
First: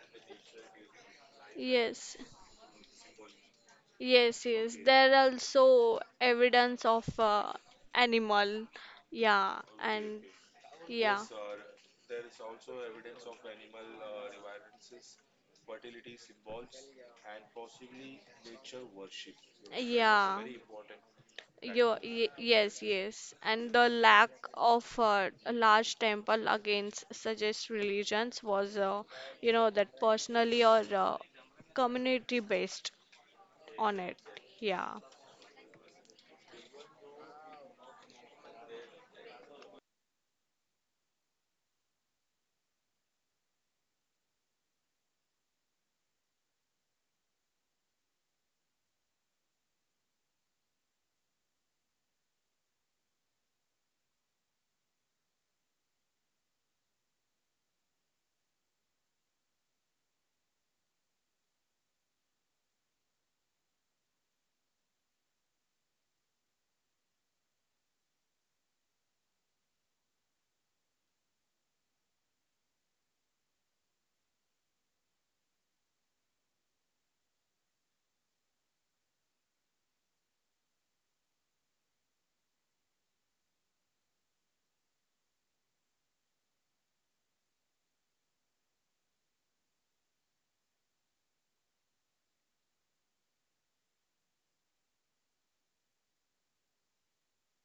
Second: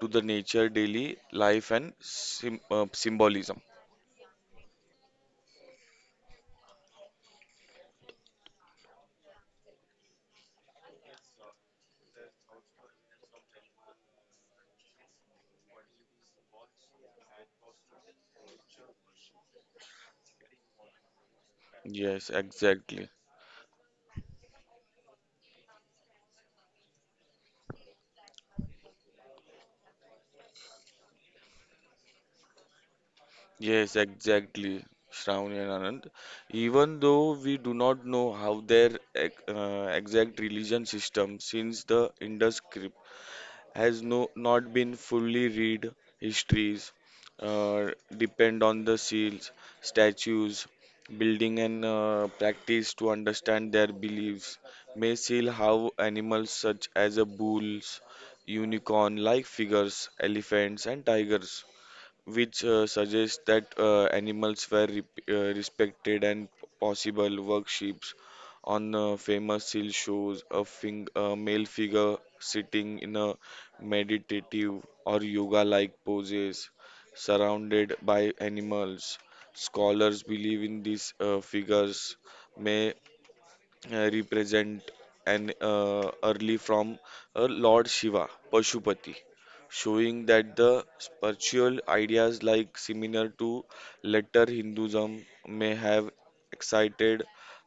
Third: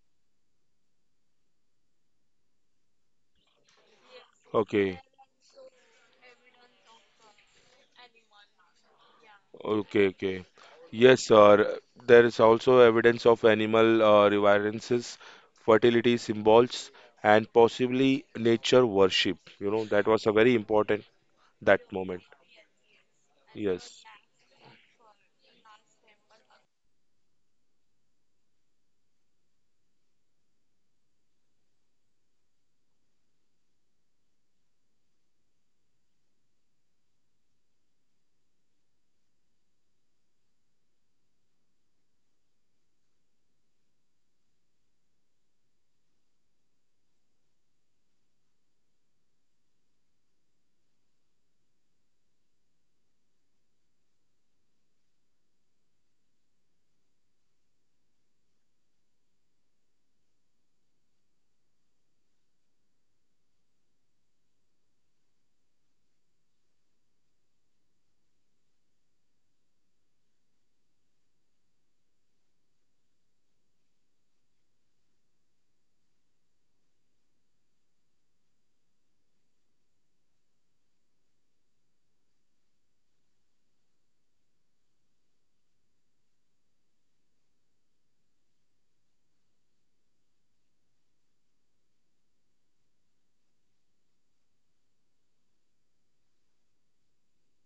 S3: to the nature daily life and
S2: Yes,
S3: symbolism.
S2: yes, yes.
S1: Okay.
S2: There are also evidence of animal. Yeah,
S1: Okay,
S2: and
S1: okay. Yes,
S2: yeah.
S1: sir. There is also evidence of animal reverences, fertility symbols, and possibly nature worship. You know, that was a
S2: Yeah,
S1: very important that
S2: yo,
S1: moment.
S2: y
S3: Yes,
S2: yes,
S3: exactly.
S2: yes, and the
S1: Yes.
S2: lack of a large temple against such religions was, that personally, or community based
S3: Yes,
S2: on it.
S3: exactly,
S2: Yeah,
S3: Shravani and Anand. Even though we do not know how their exact religion system, since the Indus has no not been fully read histories uh, depend on the seals statues building and practice to understand their beliefs may seal how animals such as a bulls unicorn like figures elephants and tigers which suggests that animals were respected and possible workships on famous seal shows a, a male figure sitting in a meditative or yoga like poses surrounded by animals scholars believe in these figures may represent an early from Lord Shiva, Pashupati, showing that the spiritual ideas like similar to later Hinduism may have excited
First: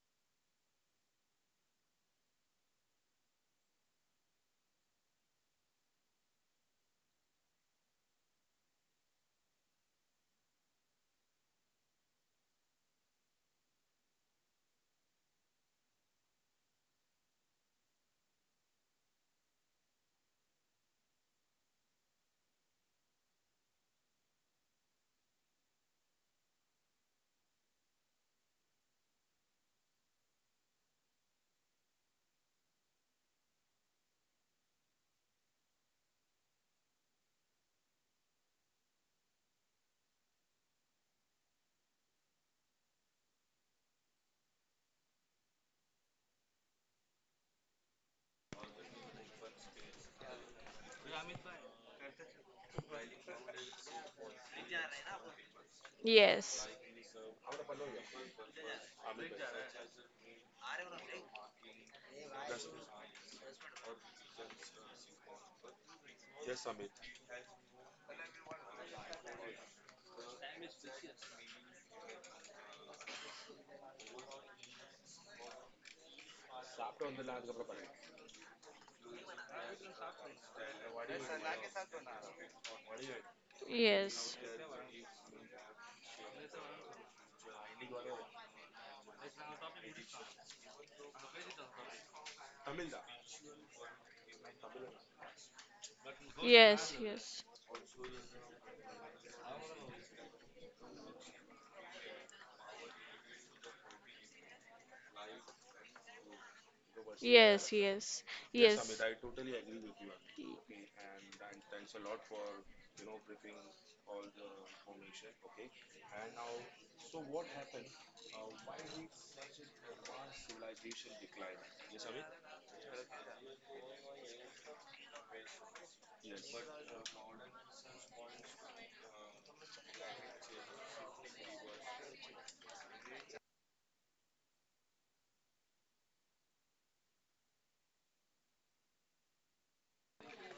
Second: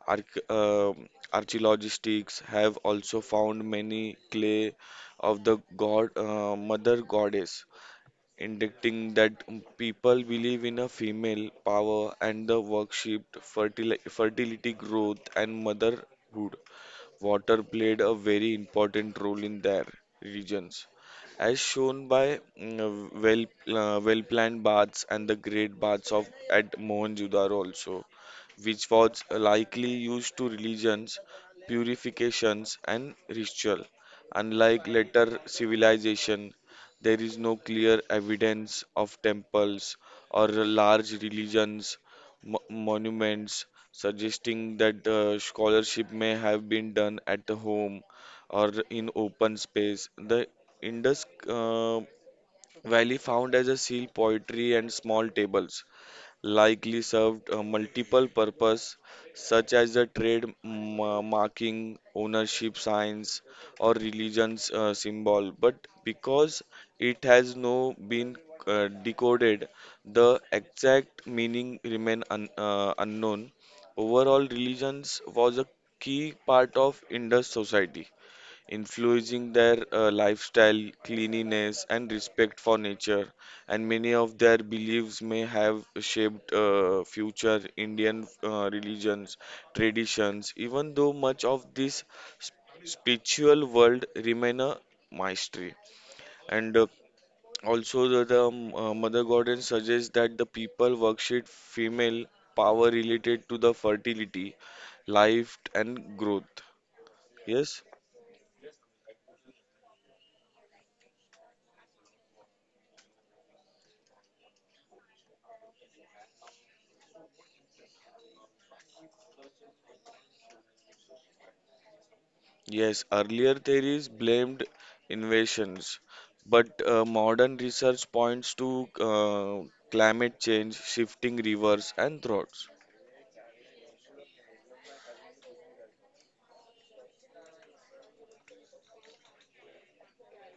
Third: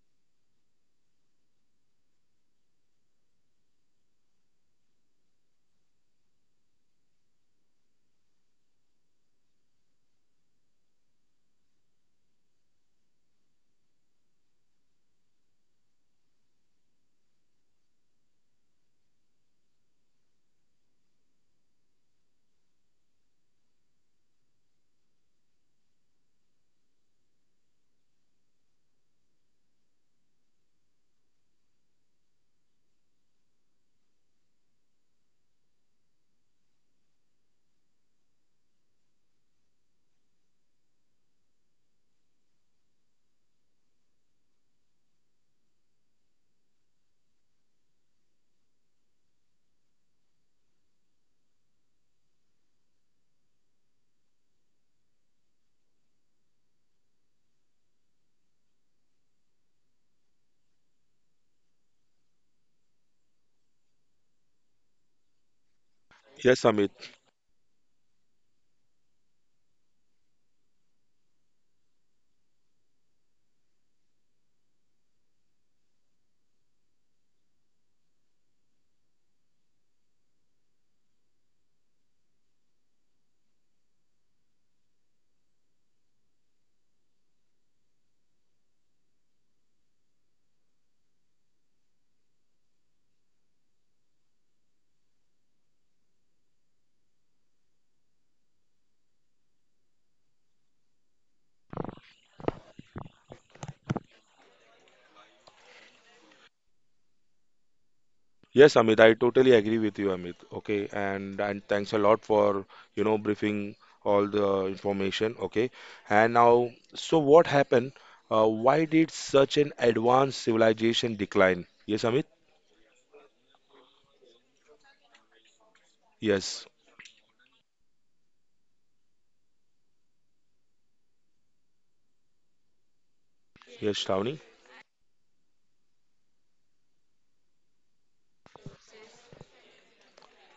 S3: arch uh, archaeologists have also found many clay of the god mother goddess indicating that people believe in a female power and the worshiped fertility, growth, and motherhood. Water played a very important role in their regions, as shown by well-planned baths and the great baths of at Mohenjo-daro also, which was likely used to religions, purifications, and ritual. Unlike later civilization, there is no clear evidence of temples or large religions monuments, suggesting that the scholarship may have been done at the home or in open space. The Indus Valley found as a seal poetry and small tables
S2: yes,
S3: likely served a multiple purposes, such as the trade marking ownership signs or religions symbol but because
S1: Yes, Amit.
S3: it has no been decoded the exact meaning remain unknown overall religions was a key part of indus society influencing their lifestyle, cleanliness, and respect for nature. And many
S2: yes,
S3: of their beliefs may have shaped future Indian religions, traditions, even though much of this sp- spiritual world remain a mystery. And
S2: yes, yes,
S3: also, the Mother Goddess suggests that the people worship female power related to the fertility, life, and growth.
S2: yes,
S3: Yes.
S2: yes,
S1: Yes, Amit, I totally agree with you, Amit.
S2: yes.
S1: Okay, and thanks a lot for, briefing all the information. Okay, and now, so what happened? Why did such an advanced civilization decline? Yes, Amit?
S3: Yes, earlier theories blamed invasions,
S1: Yes.
S3: but modern research points to climate change, shifting rivers and droughts.
S1: Yes, Shravani?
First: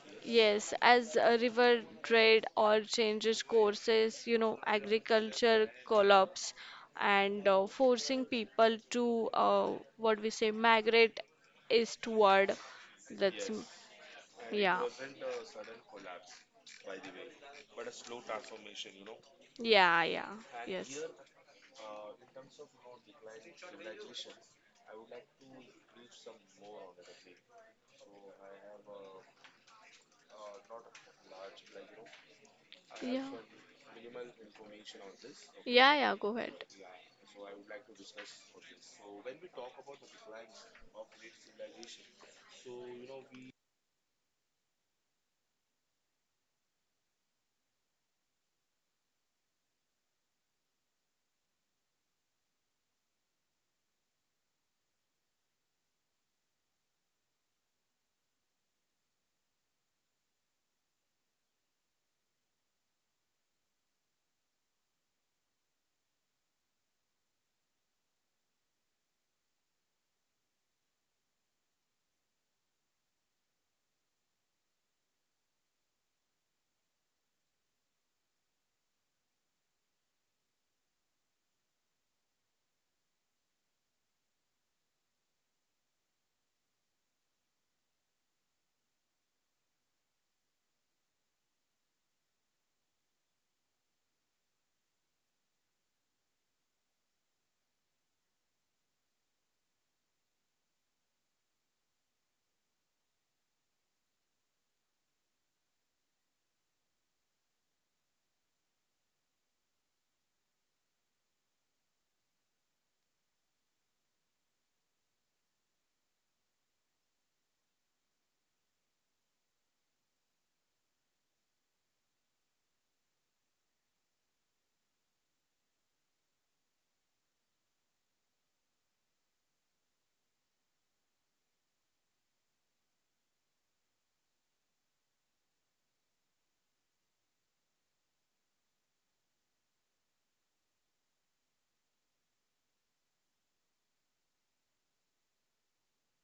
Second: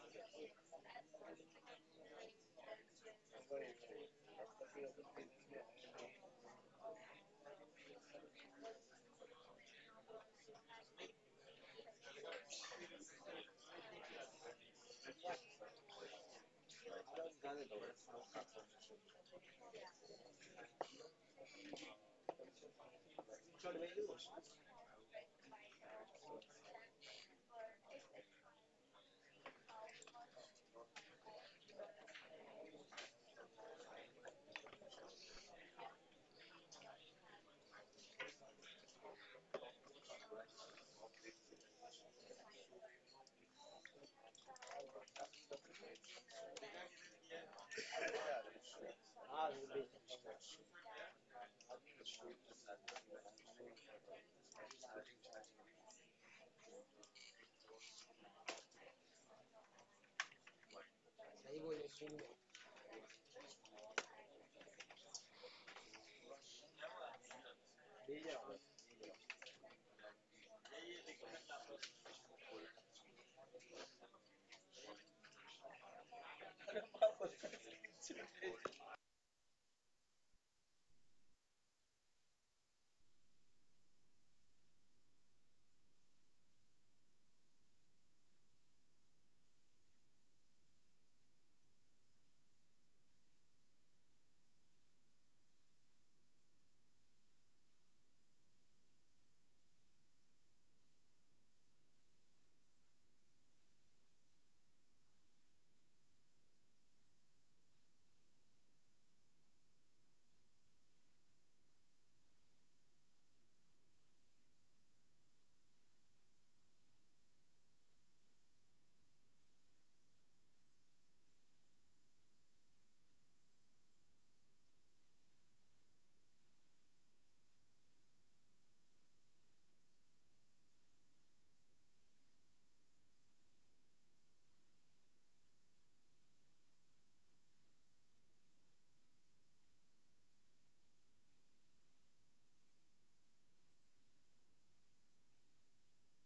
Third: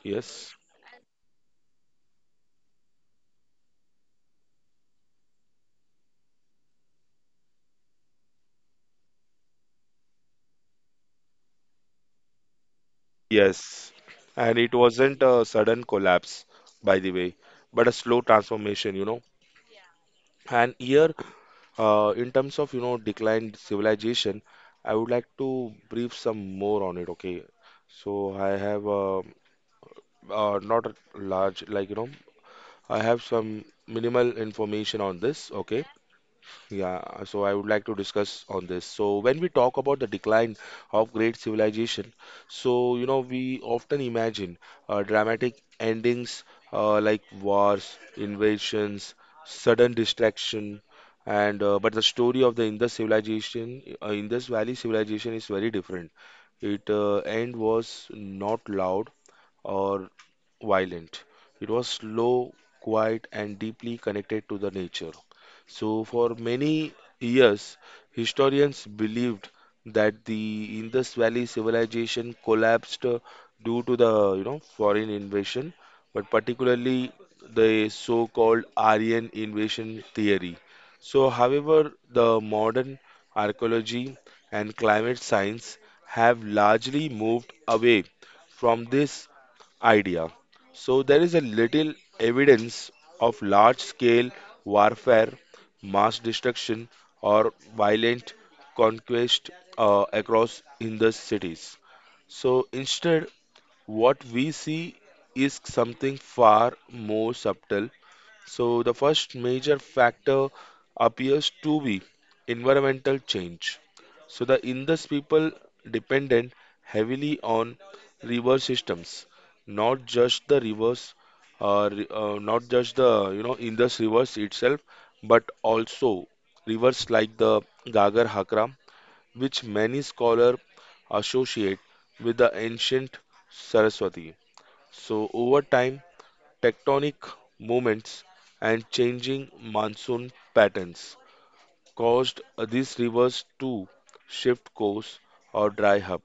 S1: Yes,
S2: Yes, as a river trade or changes courses, you know, agriculture collapse and forcing people to, what we say migrate eastward. That's m-
S1: yes. And it
S2: yeah,
S1: wasn't a sudden collapse, by the way, but a slow transformation, you know.
S2: yeah, yeah,
S1: And
S2: yes,
S1: here, in terms of, declined civilization, I would like to brief some more on it, okay? So I have not a large, I have
S2: yeah,
S1: some minimal information on this, okay?
S2: yeah, yeah. Go ahead.
S1: Yeah, so I would like to discuss on this. So when we talk about the decline of great civilization, so you know we often imagine dramatic endings like wars, invasions, sudden destruction, and but the story of the Indus civilization, Indus Valley civilization is very different. It end was not loud or violent. It was slow, quiet, and deeply connected to the nature. So, for many years, historians believed that the Indus Valley civilization collapsed due to the you know foreign invasion, but particularly the so-called Aryan invasion theory. So, however, the modern archaeology and climate science have largely moved away from this idea. So there is a little evidence of large scale warfare, mass destruction, or violent conquest across in the cities. So instead, what we see is something far more subtle. So, the first major factor appears to be environmental change. So, the Indus people depended heavily on river systems, not just the rivers, not just the you know Indus rivers itself, but also rivers like the Gagar Hakra, which many scholars associate with the ancient Saraswati. So, over time, tectonic movements and changing monsoon patterns caused these rivers to shift course or dry up.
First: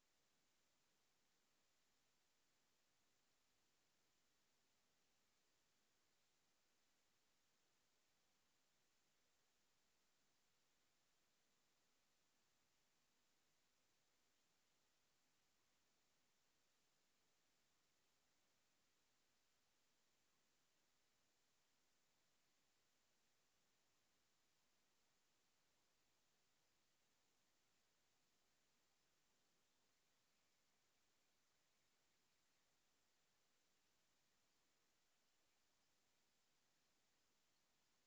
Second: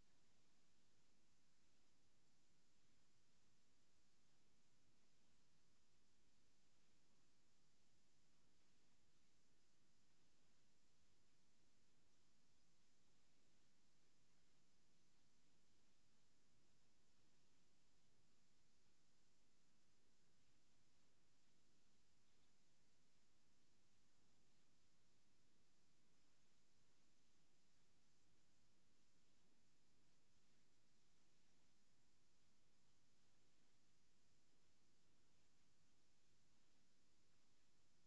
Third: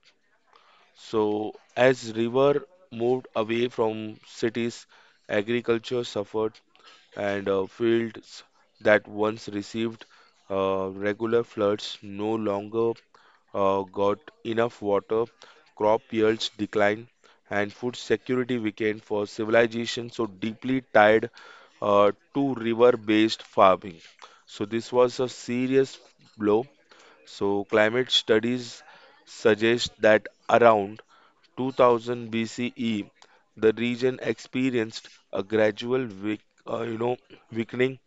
S1: So, as river moved away from cities, agriculture suffered, and fields that once received regular floods no longer got enough water, crop yields declined, and food security weakened for civilization so deeply tied to river-based farming. So this was a serious blow. So climate studies suggest that around 2000 BCE, the region experienced a gradual uh, you know, weakening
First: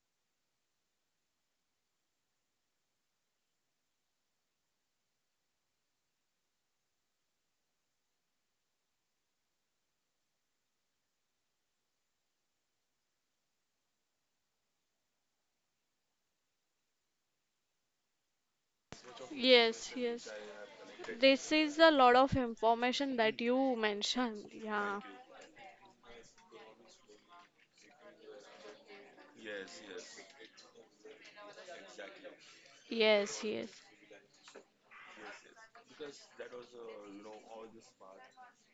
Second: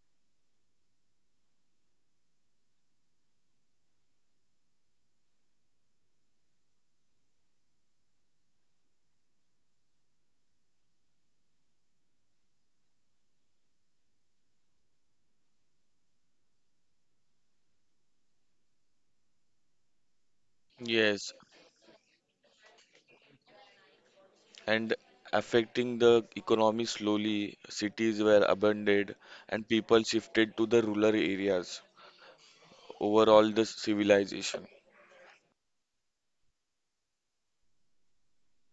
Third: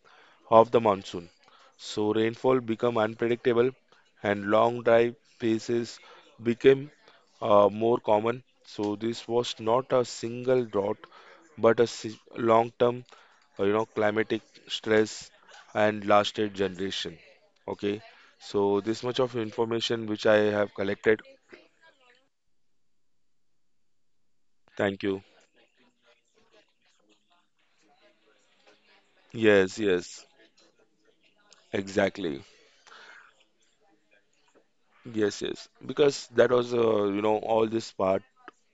S1: of the monsoon. So rainfall become unpredictable and long dry phases became more common. So this was not a single drought but a long-term climatic stress and lasted generation. Okay. So this much of
S2: Yes,
S1: information which
S2: yes.
S1: I have collected.
S3: Yes,
S2: This is a lot of information that you mentioned.
S3: and
S2: Yeah.
S1: Thank you.
S3: affecting the economy slowly. Cities were abandoned, and
S1: Yes,
S3: people
S1: yes,
S3: shifted to the rural areas.
S1: exactly.
S2: Yes,
S3: Overall, the
S2: yes.
S3: civilization.
S1: Yes, yes. Because that was, all this part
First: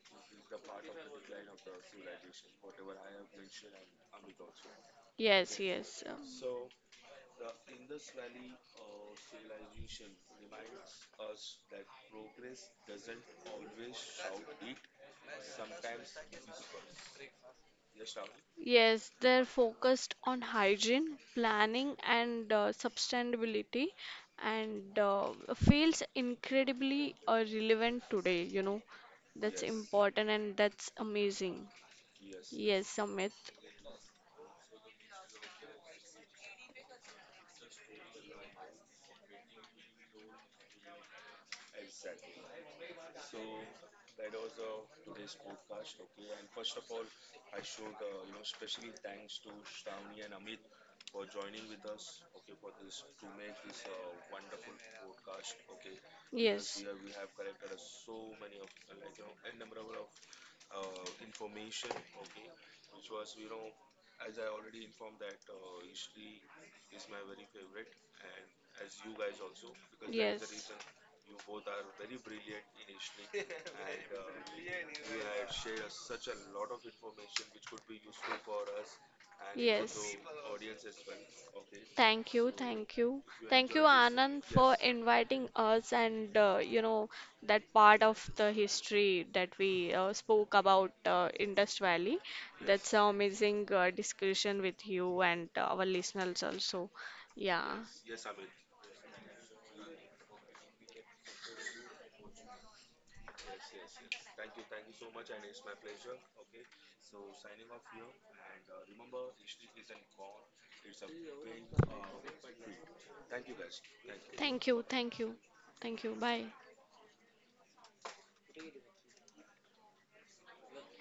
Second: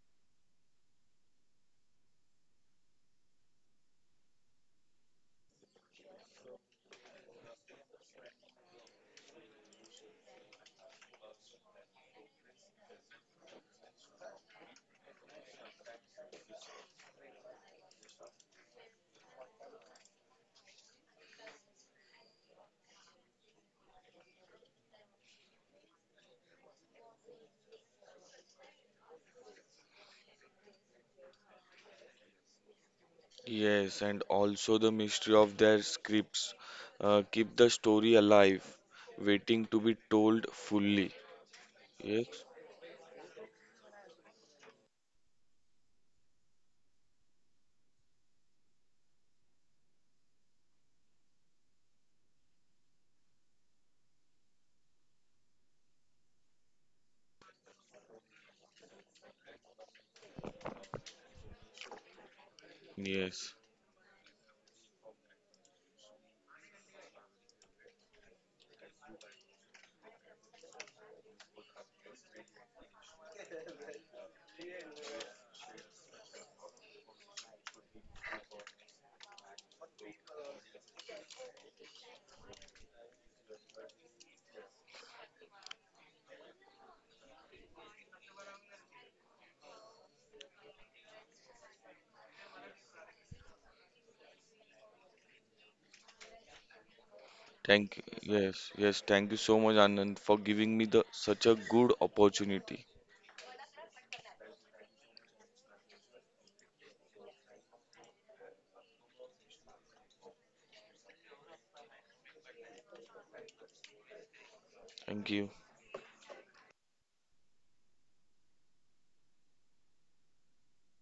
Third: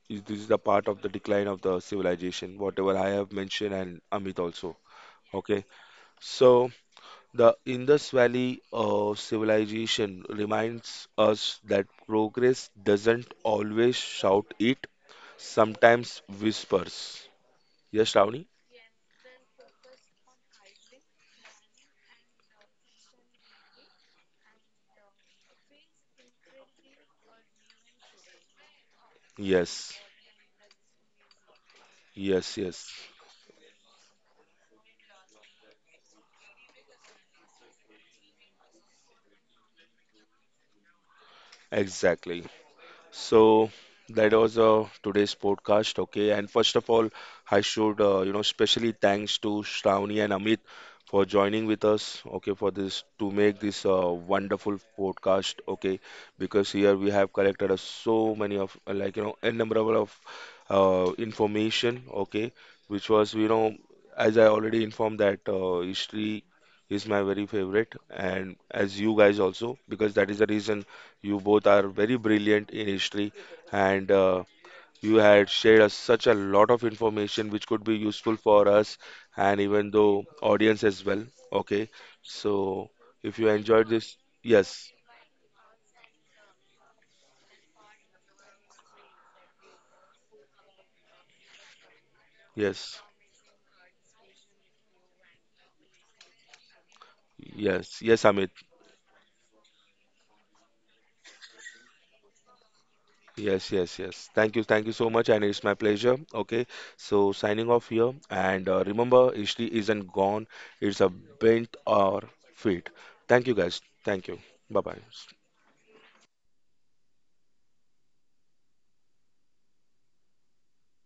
S1: is this is the part of the decline of the civilization, whatever I have mentioned and Amit also.
S2: Yes,
S1: Okay,
S2: yes.
S1: so the Indus Valley civilization reminds us that progress doesn't always shout it, sometimes whispers. Yes, Ravni?
S2: Yes, they're focused on hygiene, planning, and sustainability, and feels incredibly relevant today, you know. That's
S1: Yes,
S2: important and that's amazing.
S1: yes, yes,
S2: Yes, Amit. Because
S3: Yes, and also the mystery of their scripts keep the story alive, waiting to be told fully. Yes.
S1: exactly. So that was today's podcast. Okay, and first of all, I should specially thanks to Shravani and Amit for joining with us. Okay, for this to make this wonderful podcast. Okay, because
S2: yes,
S1: here we have collected so many of innumerable of information. Okay, which was you
S3: Yes,
S1: know, as I already informed that history is my very favorite and as you guys also, because that is the
S2: yes,
S1: reason you both are very brilliant in history, and you had shared us such a lot of information which could be useful for us and
S2: know
S1: even
S2: yes.
S1: though audience as well. Okay,
S2: Thank you, so
S1: so
S2: thank you.
S1: if you
S2: Thank you,
S1: enjoyed this,
S2: Anand, for
S1: yes,
S2: inviting us, and that part of the history that we spoke about Indus Valley. Yes, that's
S1: yes.
S2: an amazing discussion with you and our listeners also. Yeah.
S3: thank
S1: Yes,
S2: Yes.
S1: yes, Amit.
S3: Yes, yes, thank you so much, Anand, for giving me the such a good opportunity.
S1: Yes, yes, yes. Thank you so much, and it's my pleasure. Okay, so signing off here, and remember, history isn't gone; it's a bent or feet. Thank you, guys. Thank you.
S2: Thank
S1: Bye
S2: you, thank
S3: Thank
S1: bye.
S2: you,
S3: you.
S2: thank you. Bye.